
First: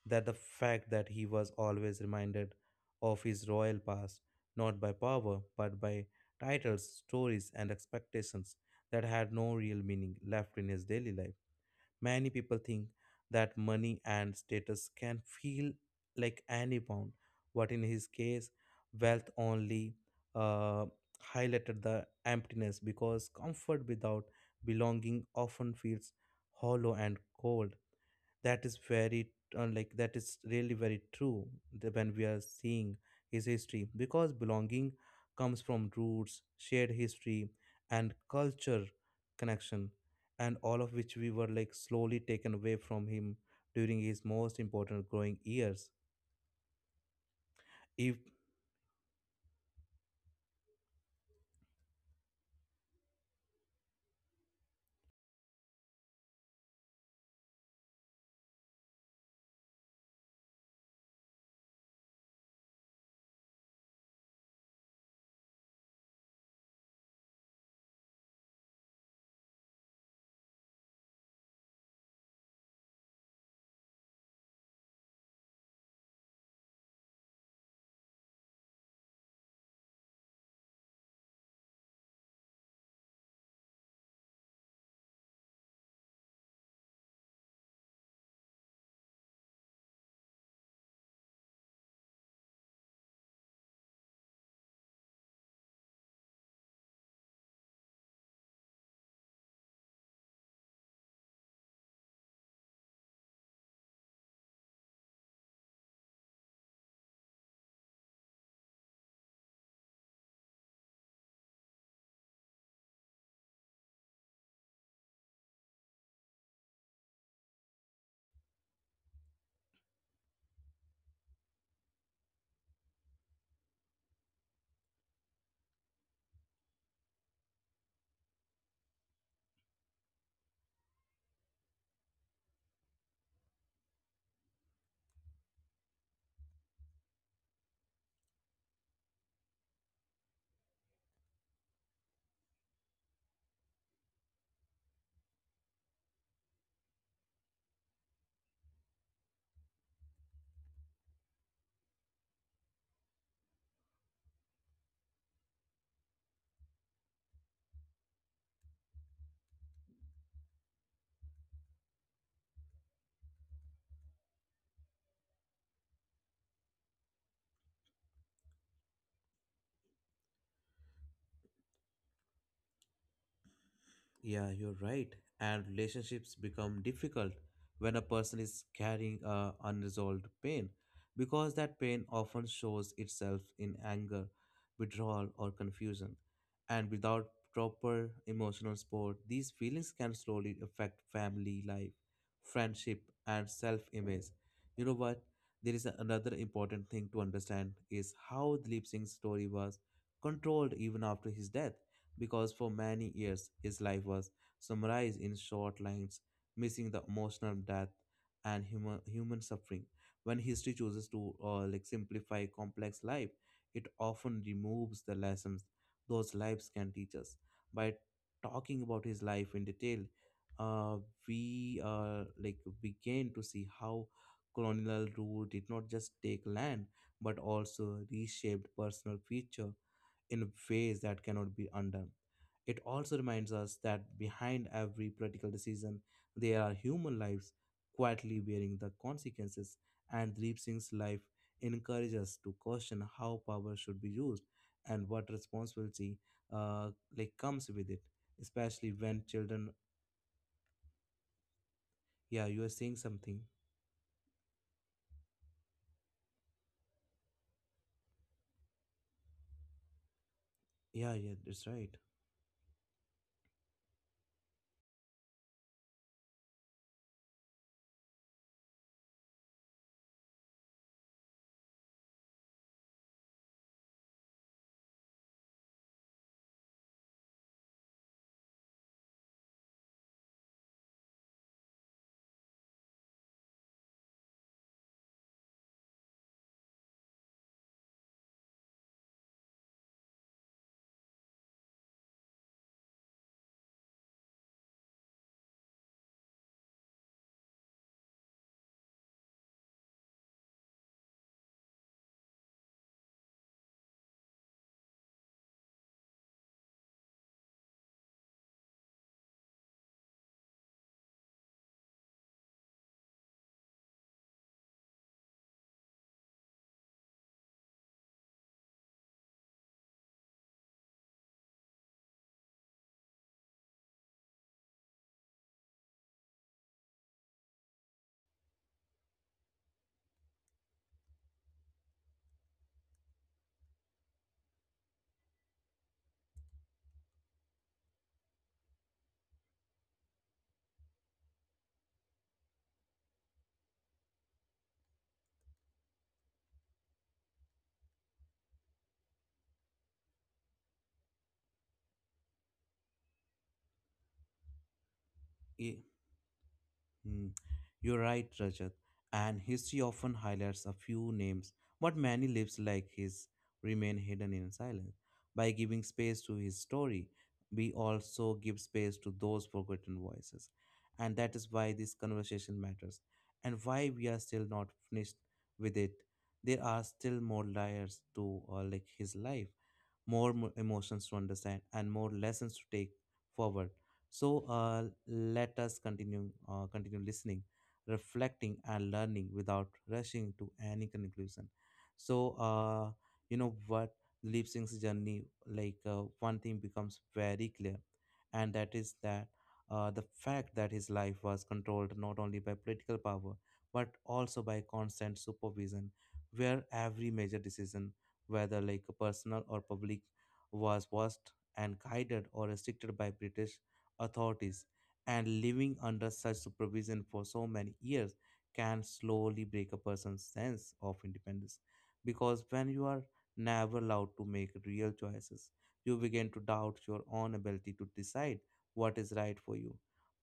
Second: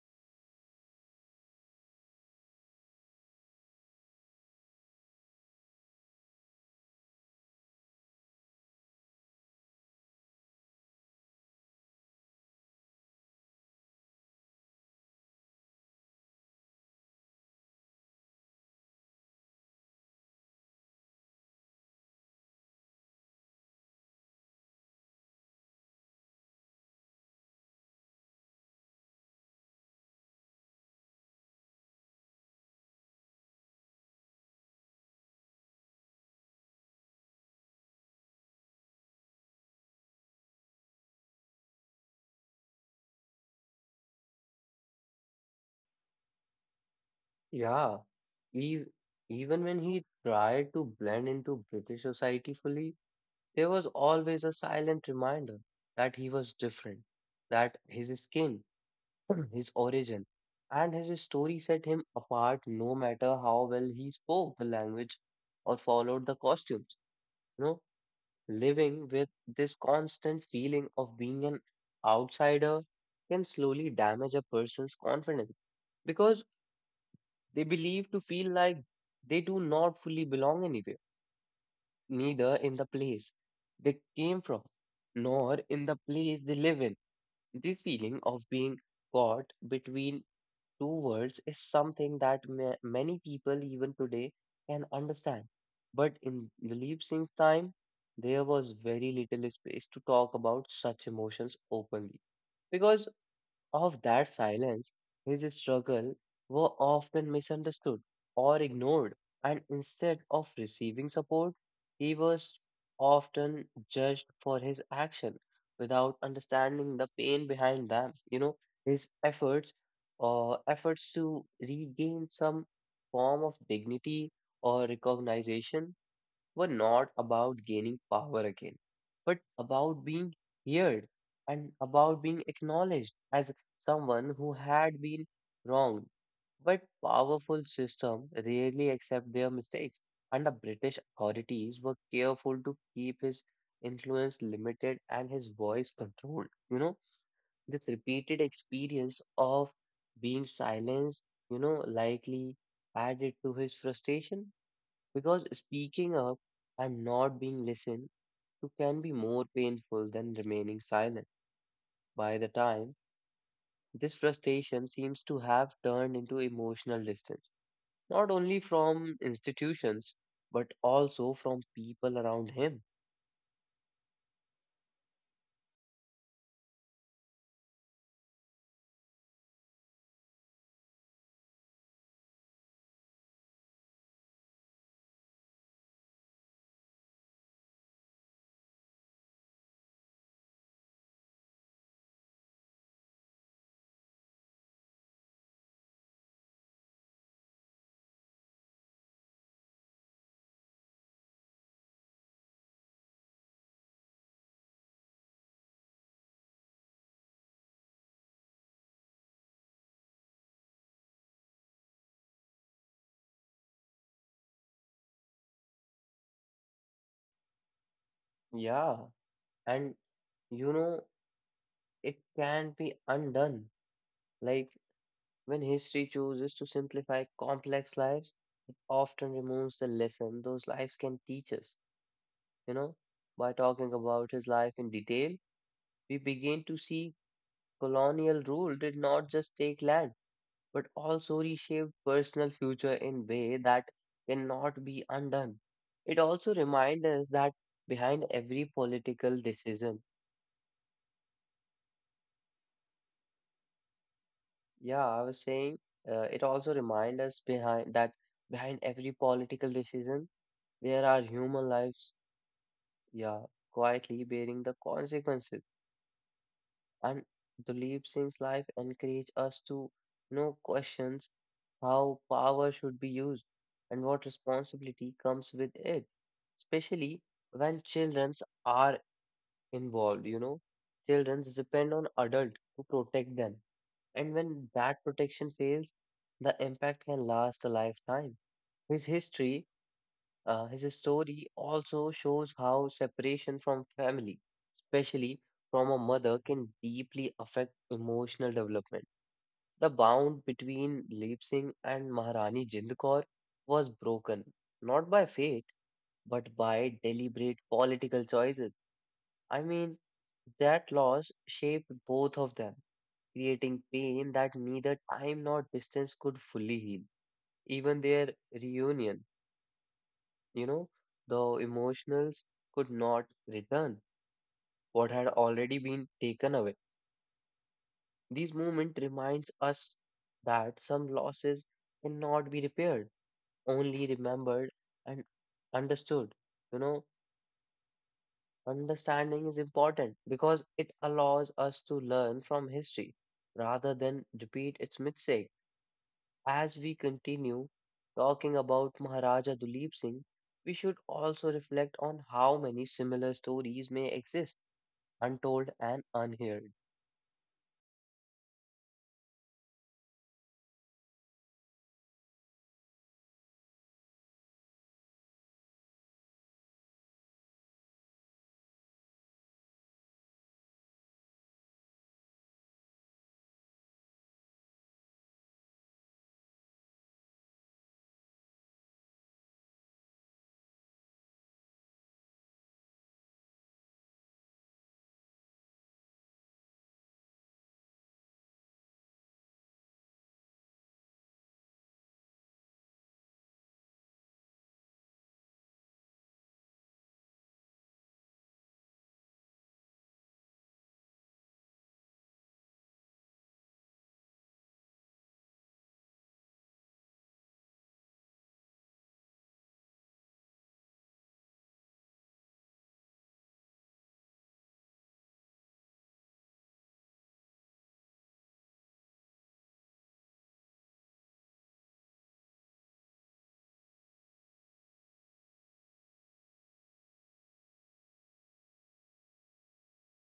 [SPEAKER 1] that the fact that he was always reminded of his royal past, not by power, but by titles, stories, and expectations that had no real meaning left in his daily life. Many people think that money and status can feel like any bound, but in his case, wealth only uh, highlighted the emptiness because comfort without belonging often feels hollow and cold. That is really very true when we are seeing his history because belonging comes from roots shared history and culture connection, and all of which we were slowly taken away from him during his most important growing years.
[SPEAKER 2] yeah,
[SPEAKER 1] If
[SPEAKER 2] e- even when he tried to blend into British society fully, there was always a silent reminder that he was different, that his skin, his origin, and his story set him apart no matter how well he spoke the language or followed the costumes. You know, living with this constant feeling of being an outsider can slowly damage a person's confidence because they believe to feel like they do not fully belong anywhere, neither in the place they came from, nor in the place they live in. The feeling of being caught between two words is something that many people even today can understand. But in Dilip Singh's time, there was very little space to talk about such emotions openly. Because of that silence, his struggle were often misunderstood or ignored, and instead of receiving support, he was often judged for his action without understanding the pain behind them. His efforts to regain some form of dignity or recognition were not about gaining power again, but about being heard and about being acknowledged as someone who had been wronged. But powerful systems rarely accept their mistakes, and the British authorities were careful to keep his influence limited and his voice controlled. This repeated experience of being silenced, likely added to his frustration because speaking up and not being listened to can be more painful than remaining silent. By the time, this frustration seems to have turned into emotional distance, not only from institutions, but also from people around him.
[SPEAKER 1] Yeah, you're right. And relationships become difficult when a person is carrying a unresolved pain because that pain often shows itself in anger, withdrawal, or confusion. And without proper emotional support, these feelings can slowly affect family life, friendship, and self-image. You know what? There is another important thing to understand is how Dilip Singh's story was controlled even after his death because for many years his life was summarized in short lines, missing the emotional depth and human suffering. When history chooses to simplify complex life, it often removes the lessons those lives can teach us. By talking
[SPEAKER 2] Yeah,
[SPEAKER 1] about his life in
[SPEAKER 2] and
[SPEAKER 1] detail,
[SPEAKER 2] you
[SPEAKER 1] uh,
[SPEAKER 2] know,
[SPEAKER 1] we
[SPEAKER 2] it can be
[SPEAKER 1] begin to
[SPEAKER 2] undone.
[SPEAKER 1] see how
[SPEAKER 2] Like
[SPEAKER 1] colonial rule
[SPEAKER 2] when
[SPEAKER 1] did not
[SPEAKER 2] history
[SPEAKER 1] just take
[SPEAKER 2] chooses to
[SPEAKER 1] land
[SPEAKER 2] simplify
[SPEAKER 1] but
[SPEAKER 2] complex
[SPEAKER 1] also
[SPEAKER 2] lives,
[SPEAKER 1] reshaped
[SPEAKER 2] it
[SPEAKER 1] personal
[SPEAKER 2] often
[SPEAKER 1] future
[SPEAKER 2] removes the lesson
[SPEAKER 1] in
[SPEAKER 2] those lives
[SPEAKER 1] ways
[SPEAKER 2] can
[SPEAKER 1] that
[SPEAKER 2] teach
[SPEAKER 1] cannot be
[SPEAKER 2] us.
[SPEAKER 1] undone.
[SPEAKER 2] You
[SPEAKER 1] It
[SPEAKER 2] know,
[SPEAKER 1] also
[SPEAKER 2] by
[SPEAKER 1] reminds us
[SPEAKER 2] talking
[SPEAKER 1] that
[SPEAKER 2] about his
[SPEAKER 1] behind
[SPEAKER 2] life in
[SPEAKER 1] every
[SPEAKER 2] detail,
[SPEAKER 1] political decision,
[SPEAKER 2] we begin
[SPEAKER 1] there are
[SPEAKER 2] to see
[SPEAKER 1] human lives quietly
[SPEAKER 2] colonial rule
[SPEAKER 1] bearing the
[SPEAKER 2] did not just
[SPEAKER 1] consequences,
[SPEAKER 2] take land,
[SPEAKER 1] and Deep
[SPEAKER 2] but
[SPEAKER 1] Singh's life
[SPEAKER 2] also reshaped
[SPEAKER 1] encourages us
[SPEAKER 2] personal
[SPEAKER 1] to
[SPEAKER 2] future
[SPEAKER 1] question
[SPEAKER 2] in
[SPEAKER 1] how
[SPEAKER 2] way
[SPEAKER 1] power
[SPEAKER 2] that
[SPEAKER 1] should be used
[SPEAKER 2] cannot be
[SPEAKER 1] and what
[SPEAKER 2] undone. It
[SPEAKER 1] responsibility
[SPEAKER 2] also
[SPEAKER 1] uh,
[SPEAKER 2] reminds us that
[SPEAKER 1] comes with it,
[SPEAKER 2] behind every
[SPEAKER 1] especially when
[SPEAKER 2] political
[SPEAKER 1] children.
[SPEAKER 2] decision,
[SPEAKER 1] Yeah, you are saying something.
[SPEAKER 2] yeah, I was saying, it also reminds us behind that behind every political decision,
[SPEAKER 1] Yeah,
[SPEAKER 2] there
[SPEAKER 1] yeah,
[SPEAKER 2] are
[SPEAKER 1] that's
[SPEAKER 2] human
[SPEAKER 1] right.
[SPEAKER 2] lives, yeah, quietly bearing the consequences. And Duleep Singh's life encourage us to questions how power should be used and what responsibility comes with it, especially when children are involved, you know. Children depend on adults to protect them, and when that protection fails, the impact can last a lifetime. His history his story also shows how separation from family, especially from a mother, can deeply affect emotional development. The bond between Leap Singh and Maharani Jind Kaur was broken, not by fate, but by deliberate political choices. I mean, that loss shaped both of them, creating pain that neither time nor distance could fully heal. Even their reunion, you know, the emotionals could not return what had already been taken away. These moments reminds us that some losses cannot be repaired, only remembered and understood. You know, understanding is important because it allows us to learn from history rather than repeat its mistake. As we continue talking about Maharaja Duleep Singh, we should also reflect on how many similar stories may exist untold
[SPEAKER 1] Yeah.
[SPEAKER 2] and unheard.
[SPEAKER 1] Hmm. You're right, Rajat. And history often highlights a few names, but many lives like his remain hidden in silence. By giving space to his story, we also give space to those forgotten voices. And that is why this conversation matters and why we are still not finished with it. There are still more layers to his life, emotions to understand and more lessons to take forward. So let us continue listening, reflecting and learning without rushing to any conclusion. So you know what, lip sync's journey, one thing becomes very clear, and that is that the fact that his life was controlled not only by political power but also by constant supervision where every major decision, whether personal or public, was watched and guided or restricted by British authorities. And living under such supervision for so many years can slowly break a person's sense of independence. Because when you are never allowed to make real choices, you begin to doubt your own ability to decide what is right for you.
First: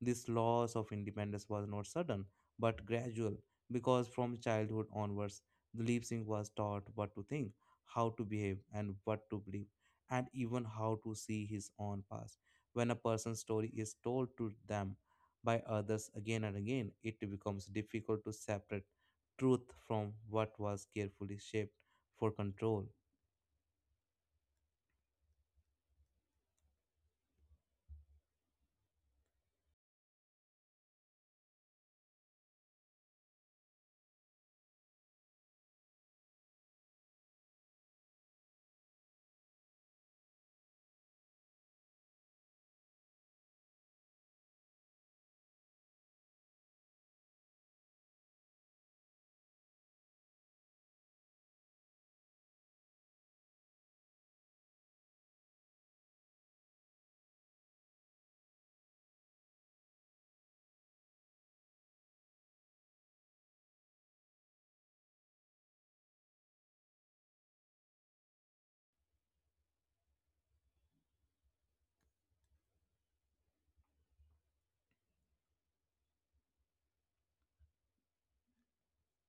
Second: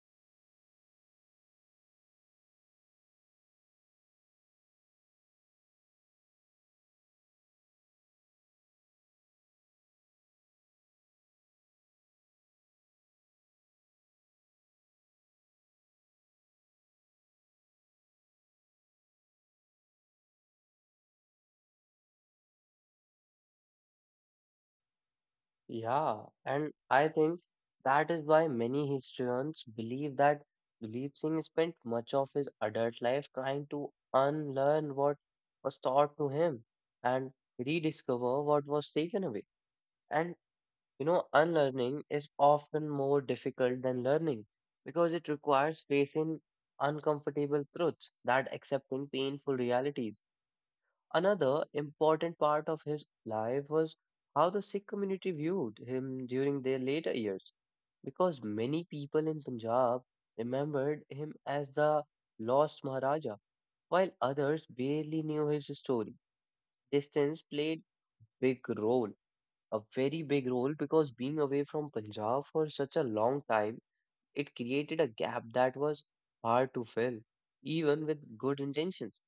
[SPEAKER 1] This loss of independence was not sudden but gradual because from childhood onwards, the Leipzig was taught what to think, how to behave and what to believe, and even how to see his own past. When a person's story is told to them by others again and again, it becomes difficult to separate truth from what was carefully shaped for control.
[SPEAKER 2] Yeah, and I think that is why many historians believe that Dilip Singh spent much of his adult life trying to unlearn what was taught to him and rediscover what was taken away. And you know, unlearning is often more difficult than learning because it requires facing uncomfortable truths that accepting painful realities. Another important part of his life was how the Sikh community viewed him during their later years, because many people in Punjab remembered him as the lost Maharaja, while others barely knew his story. Distance played big role, a very big role, because being away from Punjab for such a long time, it created a gap that was hard to fill, even with good intentions.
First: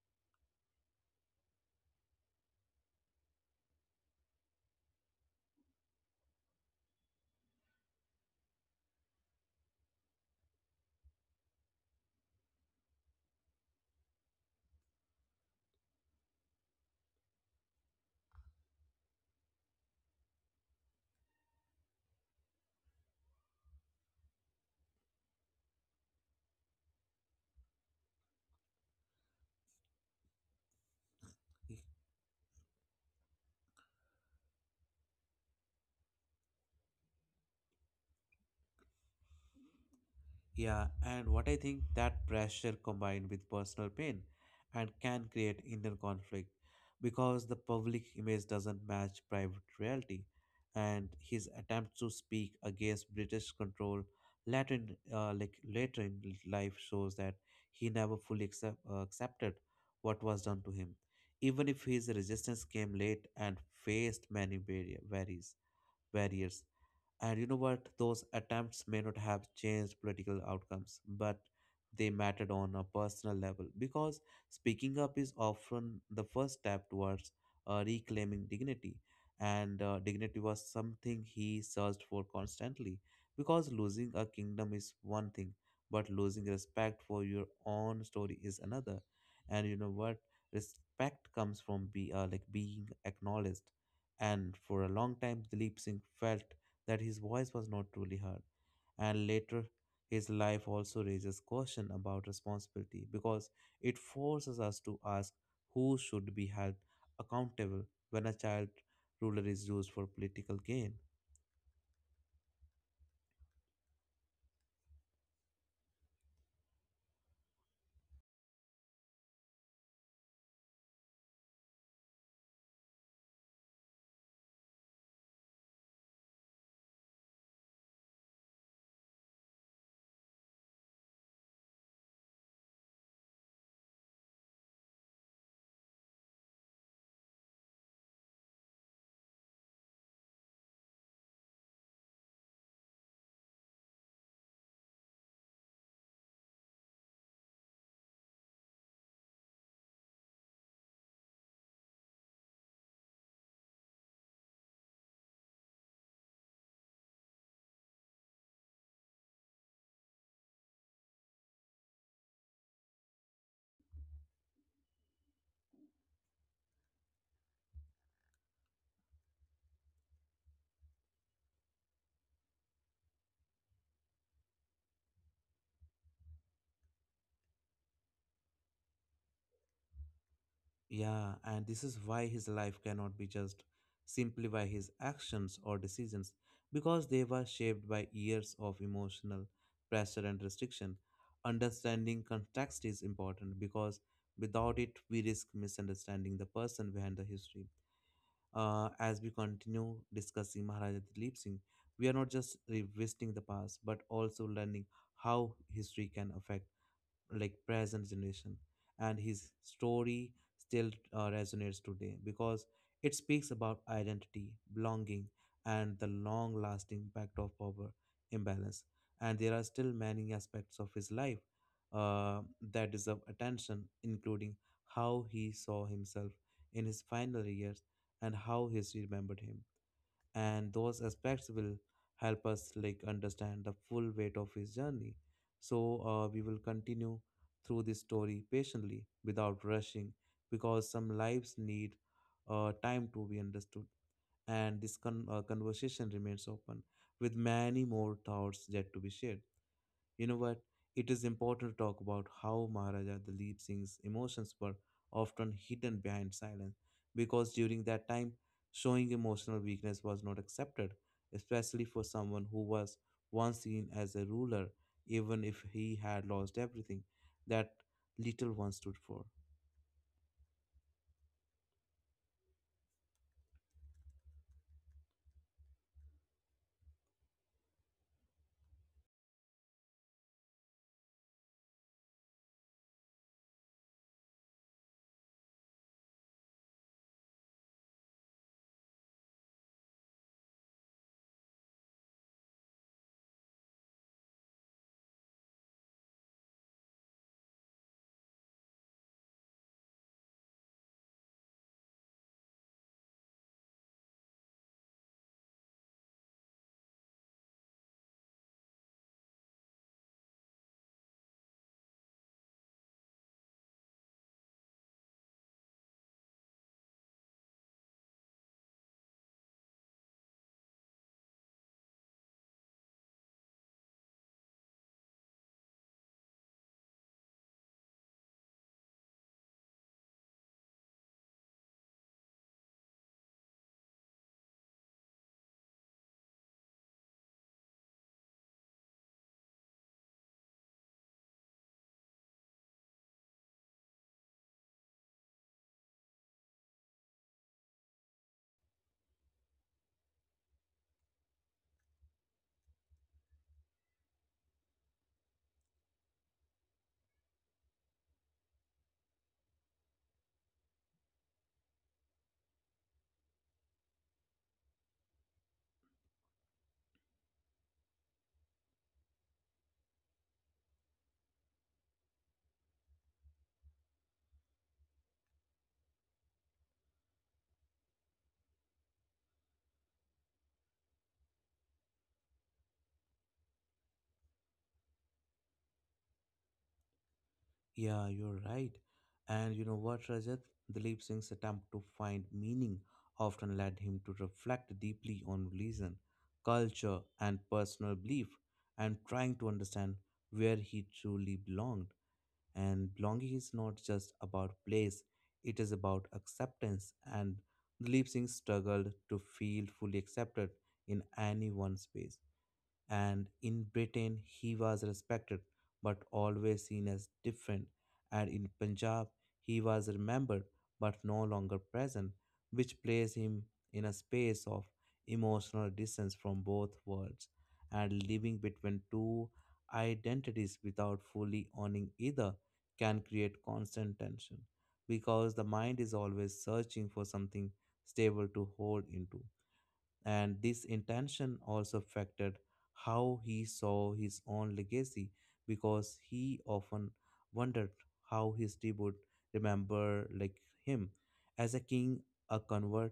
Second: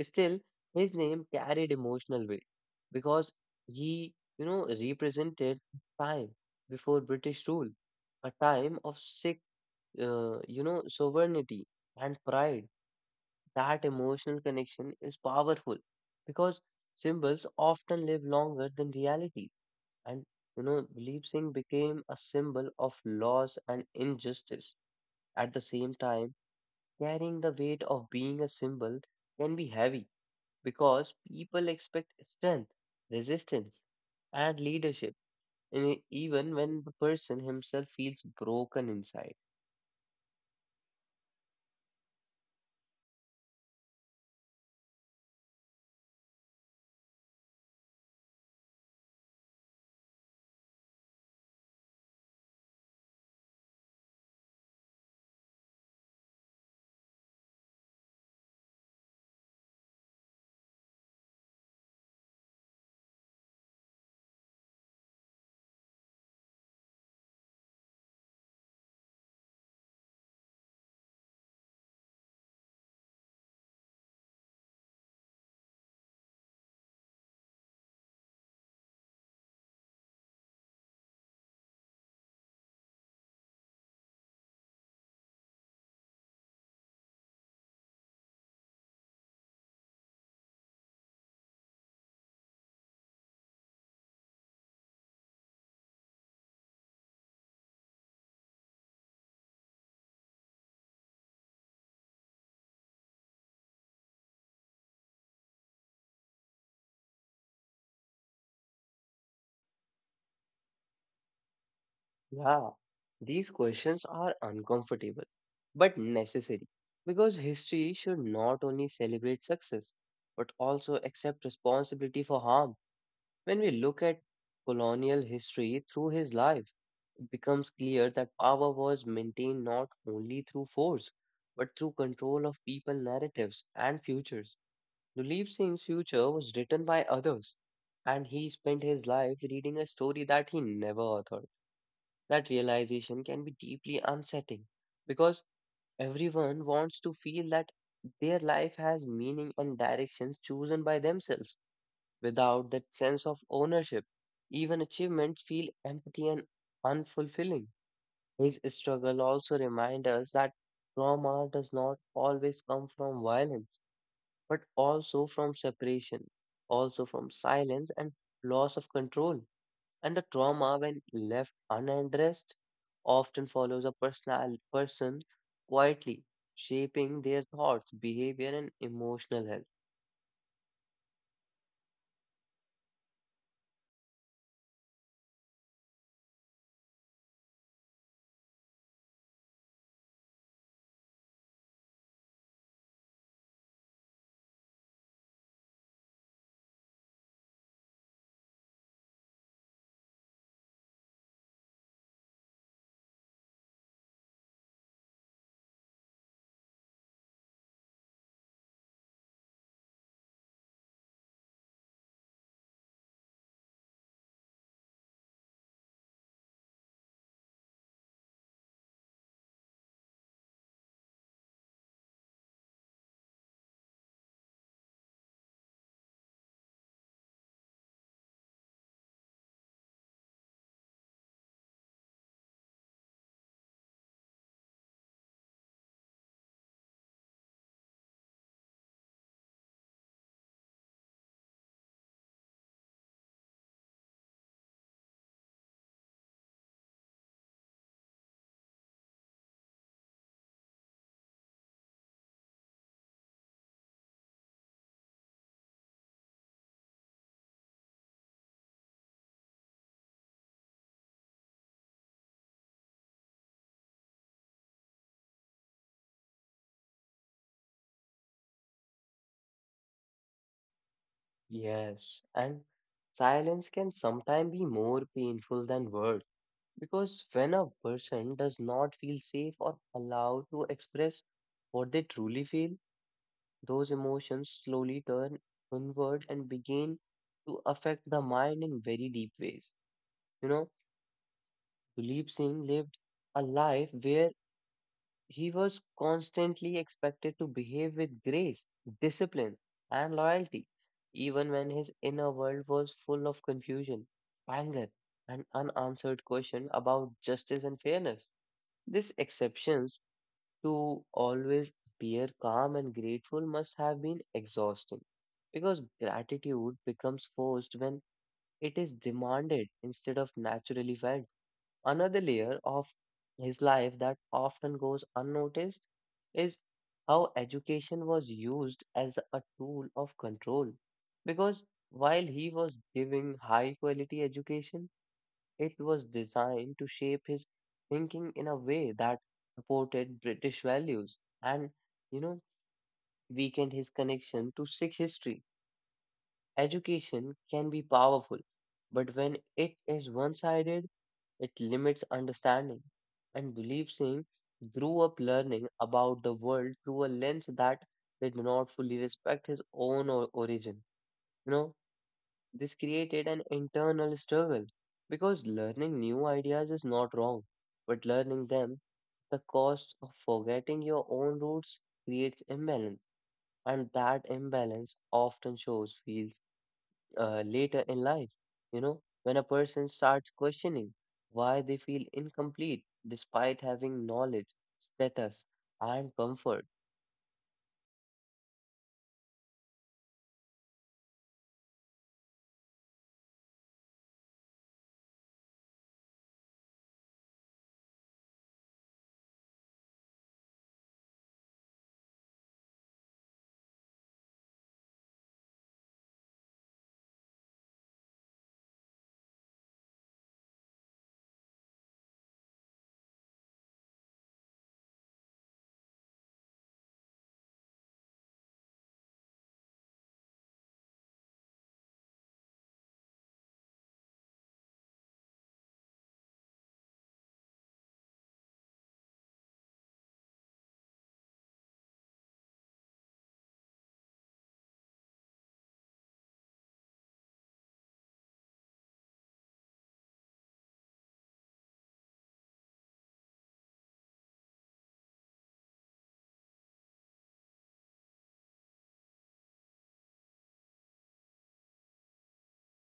[SPEAKER 2] Still, his name carried emotional weight because he, represented time before British rule, a time of sick, sovereignty and pride. That emotional connection is powerful because symbols often live longer than reality. And, Believe Singh became a symbol of loss and injustice. At the same time, carrying the weight of being a symbol can be heavy because people expect strength, resistance, and leadership, even when the person himself feels broken inside.
[SPEAKER 1] Yeah, and what I think that pressure combined with personal pain and can create inner conflict because the public image doesn't match private reality. And his attempt to speak against British control later in life shows that he never fully accepted what was done to him, even if his resistance came late and faced many barrier, barriers. Barriers. And you know what? Those attempts may not have changed political outcomes, but they mattered on a personal level because speaking up is often the first step towards reclaiming dignity. And dignity was something he searched for constantly because losing a kingdom is one thing, but losing respect for your own story is another. And you know what? Respect comes from be, like being acknowledged. And for a long time, Dilip Singh felt that his voice was not truly heard. And later, his life also raises question about responsibility because it forces us to ask who should be held accountable when a child ruler is used for political gain.
[SPEAKER 2] Yeah, these questions are uncomfortable but necessary because history should not only celebrate success but also accept responsibility for harm. When we look at colonial history through his life, becomes clear that power was maintained not only through force, but through control of people narratives and futures. Nulip Singh's future was written by others, and he spent his life reading a story that he never authored. That realization can be deeply unsettling because everyone wants to feel that their life has meaning and directions chosen by themselves. Without that sense of ownership, even achievements feel empty and unfulfilling. His struggle also reminds us that trauma does not always come from violence, but also from separation, also from silence and loss of control. And the trauma, when left unaddressed, often follows a personal person quietly, shaping their thoughts, behavior, and emotional health.
[SPEAKER 1] Yeah, and this is why his life cannot be judged simply by his actions or decisions, because they were shaped by years of emotional pressure and restriction. Understanding context is important because without it, we risk misunderstanding the person behind the history. As we continue discussing Maharaja Dilip Singh, we are not just revisiting the past but also learning how history can affect present generation. And his story still resonates today because it speaks about identity belonging and the long lasting impact of power imbalance. And there are still many aspects of his life uh, that deserve attention, including how he saw himself in his final years and how history remembered him, and those aspects will help us understand the full weight of his journey. So we will continue through this story patiently without rushing because some lives need time to be understood, and this conversation remains open with many more thoughts yet to be shared. You know what? It is important to talk about how Maharaja Dalip Singh's emotions were often hidden behind silence because during that time, showing emotional weakness was not accepted, especially for someone who was once seen as a ruler, even if he had lost everything that little one stood for.
[SPEAKER 2] Yes, and silence can sometimes be more painful than words. Because when a person does not feel safe or allowed to express what they truly feel, those emotions slowly turn inward and begin to affect the mind in very deep ways. You know, Tulip Singh lived a life where he was constantly expected to behave with grace, discipline, and loyalty, even when his inner world was full of confusion, anger, and unanswered questions about justice and fairness. These exceptions to always appear calm and grateful must have been exhausting because gratitude becomes forced when it is demanded instead of naturally felt. Another layer of his life that often goes unnoticed is how education was used as a tool of control because while he was giving high quality education it was designed to shape his thinking in a way that supported British values and, you know, weakened his connection to Sikh history. Education can be powerful, but when it is one sided, it limits understanding. And Believe Singh grew up learning about the world through a lens that did not fully respect his own origin. You know, this created an internal struggle because learning new ideas is not wrong, but learning them the cost of forgetting your own roots creates imbalance, and that imbalance often shows feels later in life. You know, when a person starts questioning why they feel incomplete despite having knowledge, status, and comfort.
[SPEAKER 1] Yeah, you're right. And you know what, Rajat? Dilip Singh's attempt to find meaning often led him to reflect deeply on religion, culture, and personal belief, and trying to understand where he truly belonged. And belonging is not just about place, it is about acceptance. And Dilip Singh struggled to feel fully accepted in any one space. And in Britain he was respected but always seen as different, and in Punjab he was remembered but no longer present, which placed him in a space of emotional distance from both worlds. And living between two identities without fully owning either can create constant tension because the mind is always searching for something stable to hold into. And this intention also affected how he saw his own legacy because he often wondered how history would remember him, as a king, a convert,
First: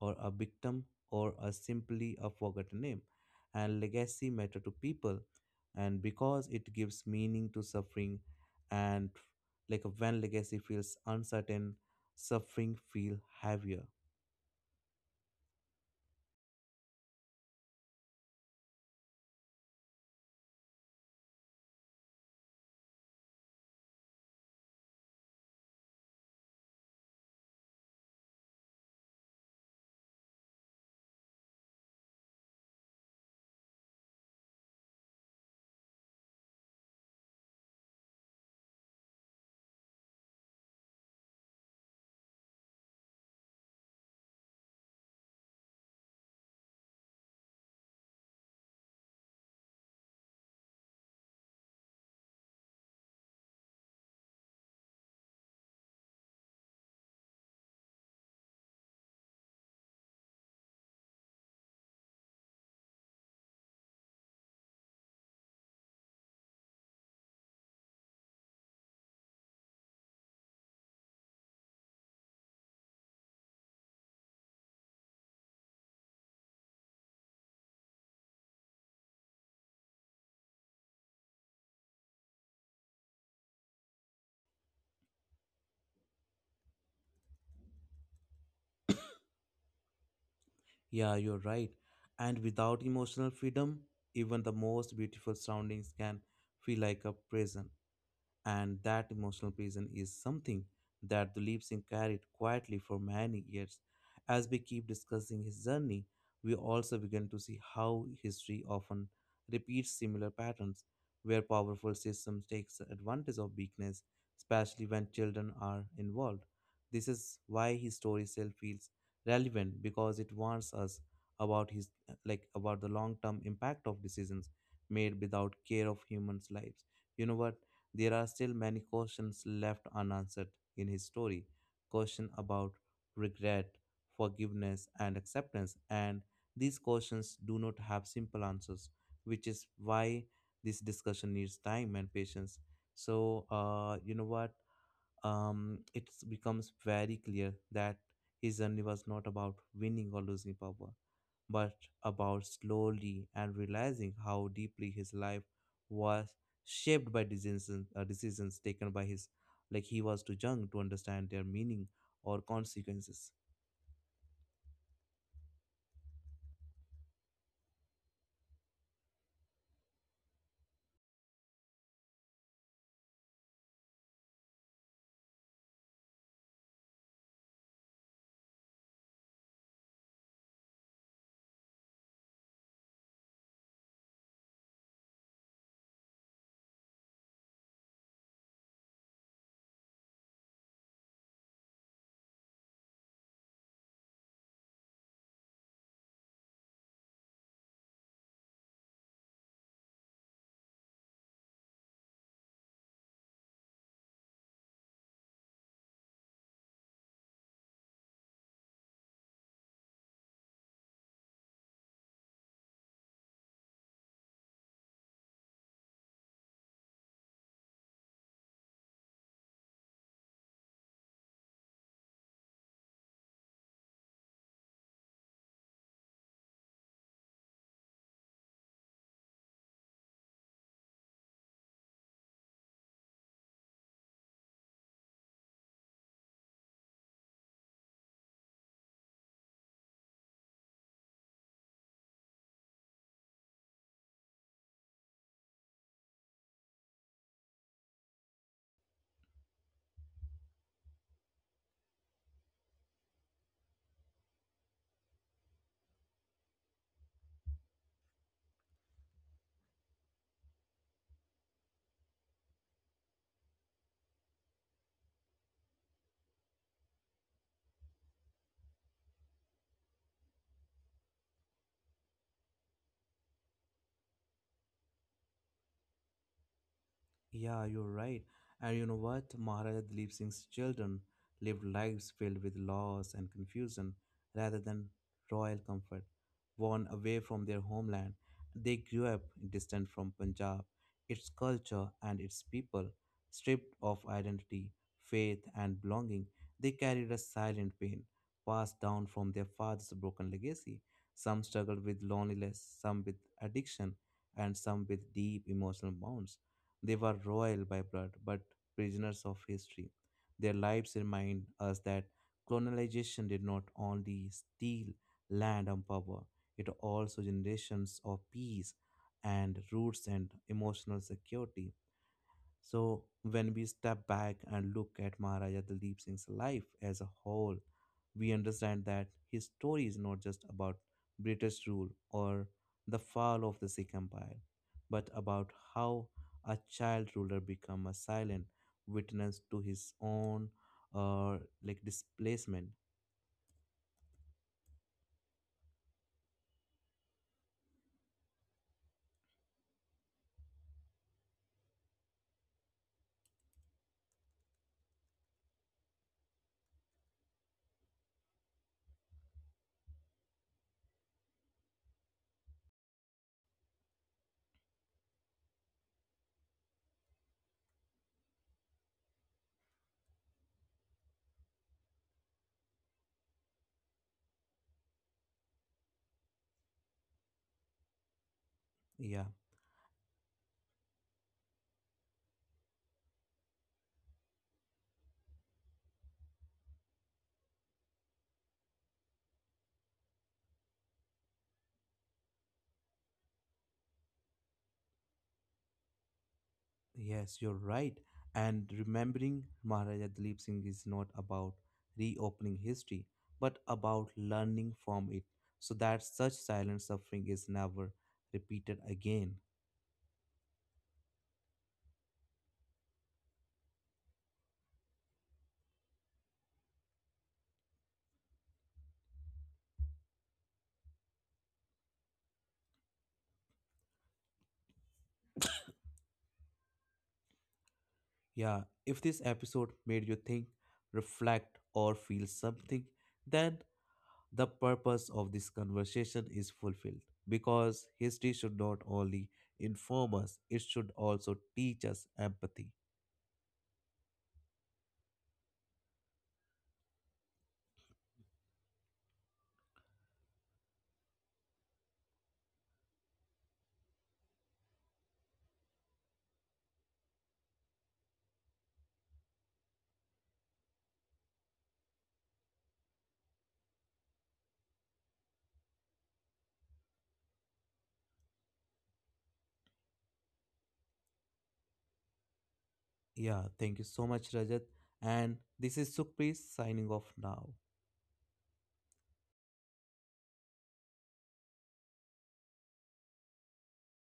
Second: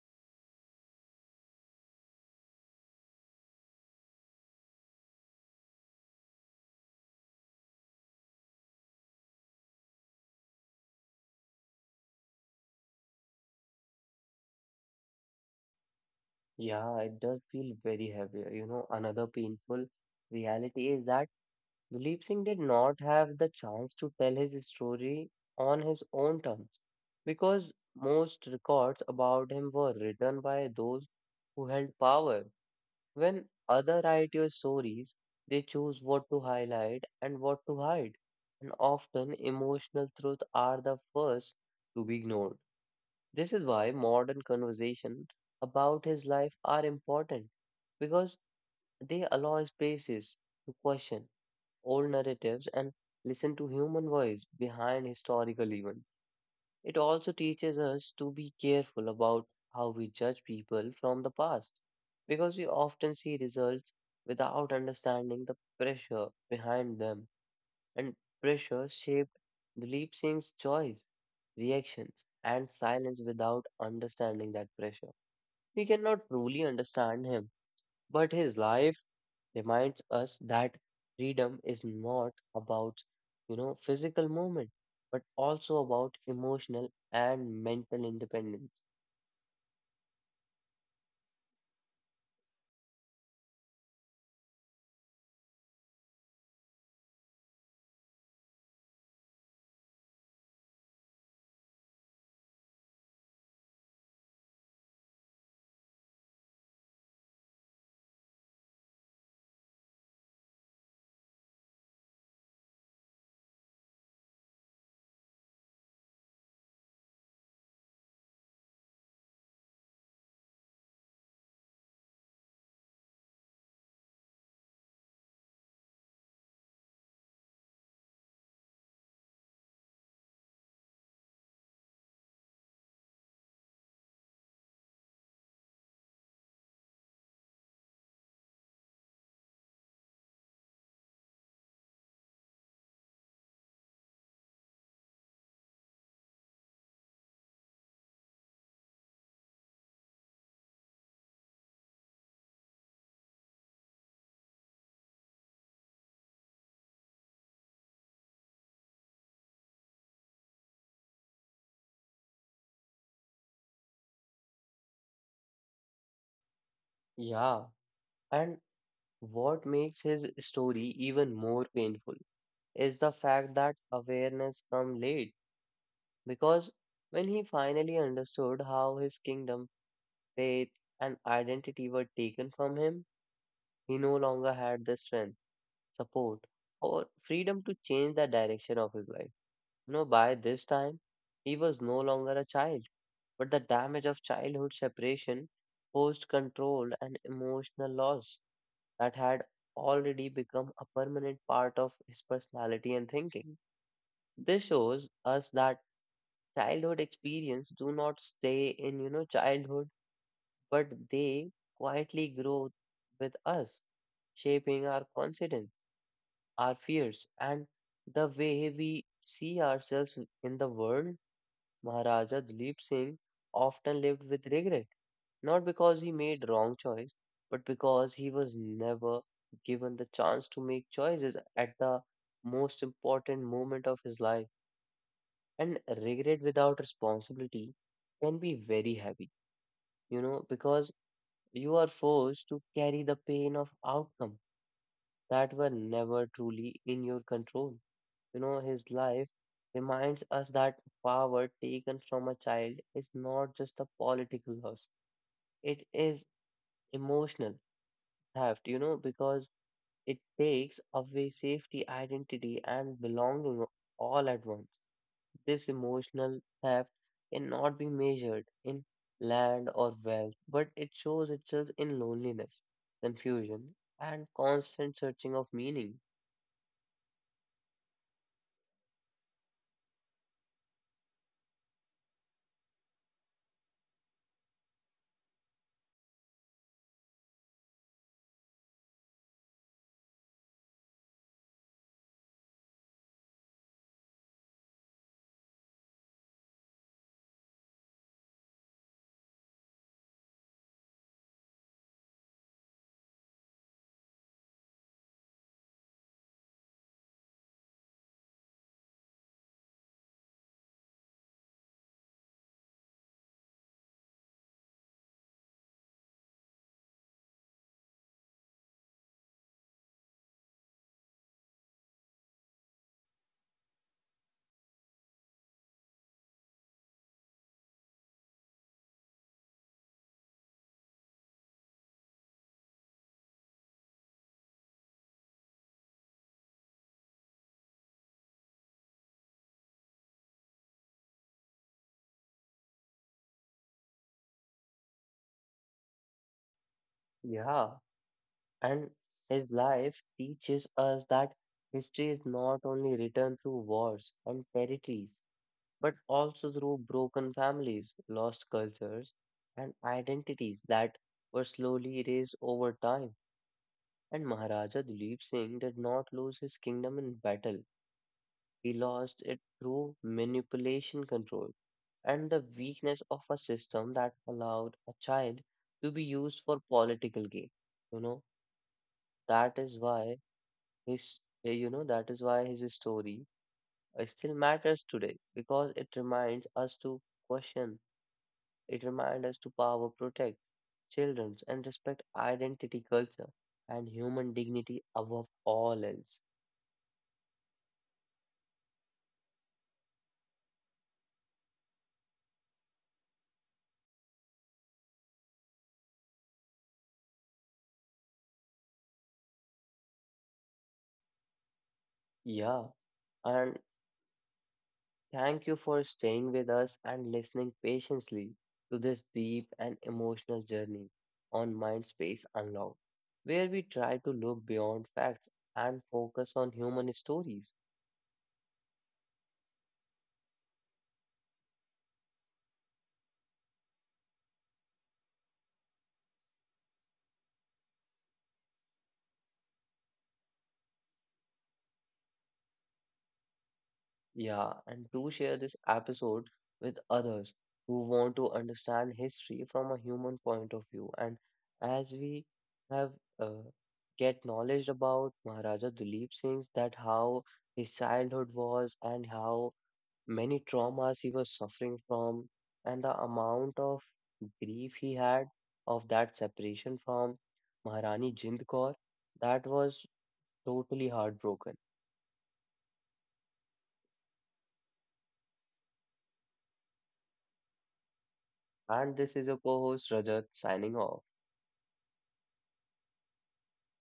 [SPEAKER 1] or a victim, or a simply a forgotten name. And legacy matter to people and because it gives meaning to suffering, and when legacy feels uncertain suffering feel heavier.
[SPEAKER 2] Yeah, it does feel very heavy. You know, another painful reality is that Dilip Singh did not have the chance to tell his story on his own terms because most records about him were written by those who held power. When other write your stories, they choose what to highlight and what to hide, and often emotional truths are the first to be ignored. This is why modern conversations about his life are important because they allow spaces to question old narratives and listen to human voice behind historical events. It also teaches us to be careful about how we judge people from the past because we often see results without understanding the pressure behind them and pressure shaped belief sinks choice reactions and silence without understanding that pressure we cannot truly understand him but his life reminds us that freedom is not about, physical movement, but also about emotional and mental independence.
[SPEAKER 1] Yeah, you're right. And without emotional freedom, even the most beautiful surroundings can feel like a prison, and that emotional prison is something that the lip sync carried quietly for many years. As we keep discussing his journey, we also begin to see how history often repeats similar patterns, where powerful systems takes advantage of weakness, especially when children are involved. This is why his story still feels relevant because it warns us about his like about the long-term impact of decisions made without care of humans' lives. You know what? There are still many questions left unanswered in his story, questions about regret, forgiveness, and acceptance. And these questions do not have simple answers, which is why this discussion needs time and patience. So, you know what? It becomes very clear that his journey was not about winning or losing power but about slowly and realizing how deeply his life was shaped by decisions taken by his he was too young to understand their meaning or consequences.
[SPEAKER 2] Yeah, and what makes his story even more painful is the fact that awareness come late because when he finally understood how his kingdom, faith, and identity were taken from him, he no longer had the strength support, or freedom to change the direction of his life. You know, by this time, he was no longer a child, but the damage of childhood separation, forced control, and emotional loss that had already become a permanent part of his personality and thinking. This shows us that childhood experience do not stay in, childhood, but they quietly grow with us, shaping our confidence our fears, and the way we see ourselves in the world. Maharaja Dilip Singh often lived with regret, not because he made wrong choice, but because he was never given the chance to make choices at the most important moment of his life. And regret without responsibility can be very heavy, because you are forced to carry the pain of outcome that were never truly in your control. His life reminds us that power taken from a child is not just a political loss, it is emotional theft, because it takes away safety, identity, and belonging all at once. This emotional theft cannot be measured in land or wealth, but it shows itself in loneliness, confusion, and constant searching of meaning.
[SPEAKER 1] Yeah, you're right. And you know what? Maharaja Dalip Singh's children lived lives filled with loss and confusion rather than royal comfort. Worn away from their homeland, they grew up distant from Punjab, its culture and its people. Stripped of identity, faith, and belonging, they carried a silent pain passed down from their father's broken legacy. Some struggled with loneliness, some with addiction, and some with deep emotional wounds. They were royal by blood, but prisoners of history. Their lives remind us that colonization did not only steal land and power, it also generations of peace and roots and emotional security. So when we step back and look at Maharaja Daldeep Singh's life as a whole, we understand that his story is not just about British rule or the fall of the Sikh Empire, but about how a child ruler became a silent witness to his own uh, displacement.
[SPEAKER 2] Yeah, and his life teaches us that history is not only written through wars and territories, but also through broken families, lost cultures, and identities that were slowly erased over time. And Maharaja Duleep Singh did not lose his kingdom in battle, he lost it through manipulation control and the weakness of a system that allowed a child to be used for political gain. You know,
[SPEAKER 1] Yeah.
[SPEAKER 2] that is why His, eh, you know, that is why his story still matters today because it reminds us to question, it reminds us to power protect children and respect identity, culture, and human dignity above all else.
[SPEAKER 1] Yes, you're right. And remembering Maharaja Dalip Singh is not about reopening history, but about learning from it so that such silent suffering is never repeated again.
[SPEAKER 2] Yeah, and thank you for staying with us and listening patiently to this deep and emotional journey on Mind Space Unlocked, where we try to look beyond facts and focus on human stories.
[SPEAKER 1] Yeah, if this episode made you think, reflect, or feel something, then the purpose of this conversation is fulfilled because history should not only inform us, it should also teach us empathy.
[SPEAKER 2] Yeah, and do share this episode with others who want to understand history from a human point of view. And as we have uh, get knowledge about Maharaja Duleep Singh, that how his childhood was and how many traumas he was suffering from, and the amount of grief he had of that separation from Maharani Jind Kaur, that was totally heartbroken.
[SPEAKER 1] Yeah, thank you so much, Rajat. And this is Sukhpreet signing off now.
[SPEAKER 2] And this is your co-host Rajat signing off.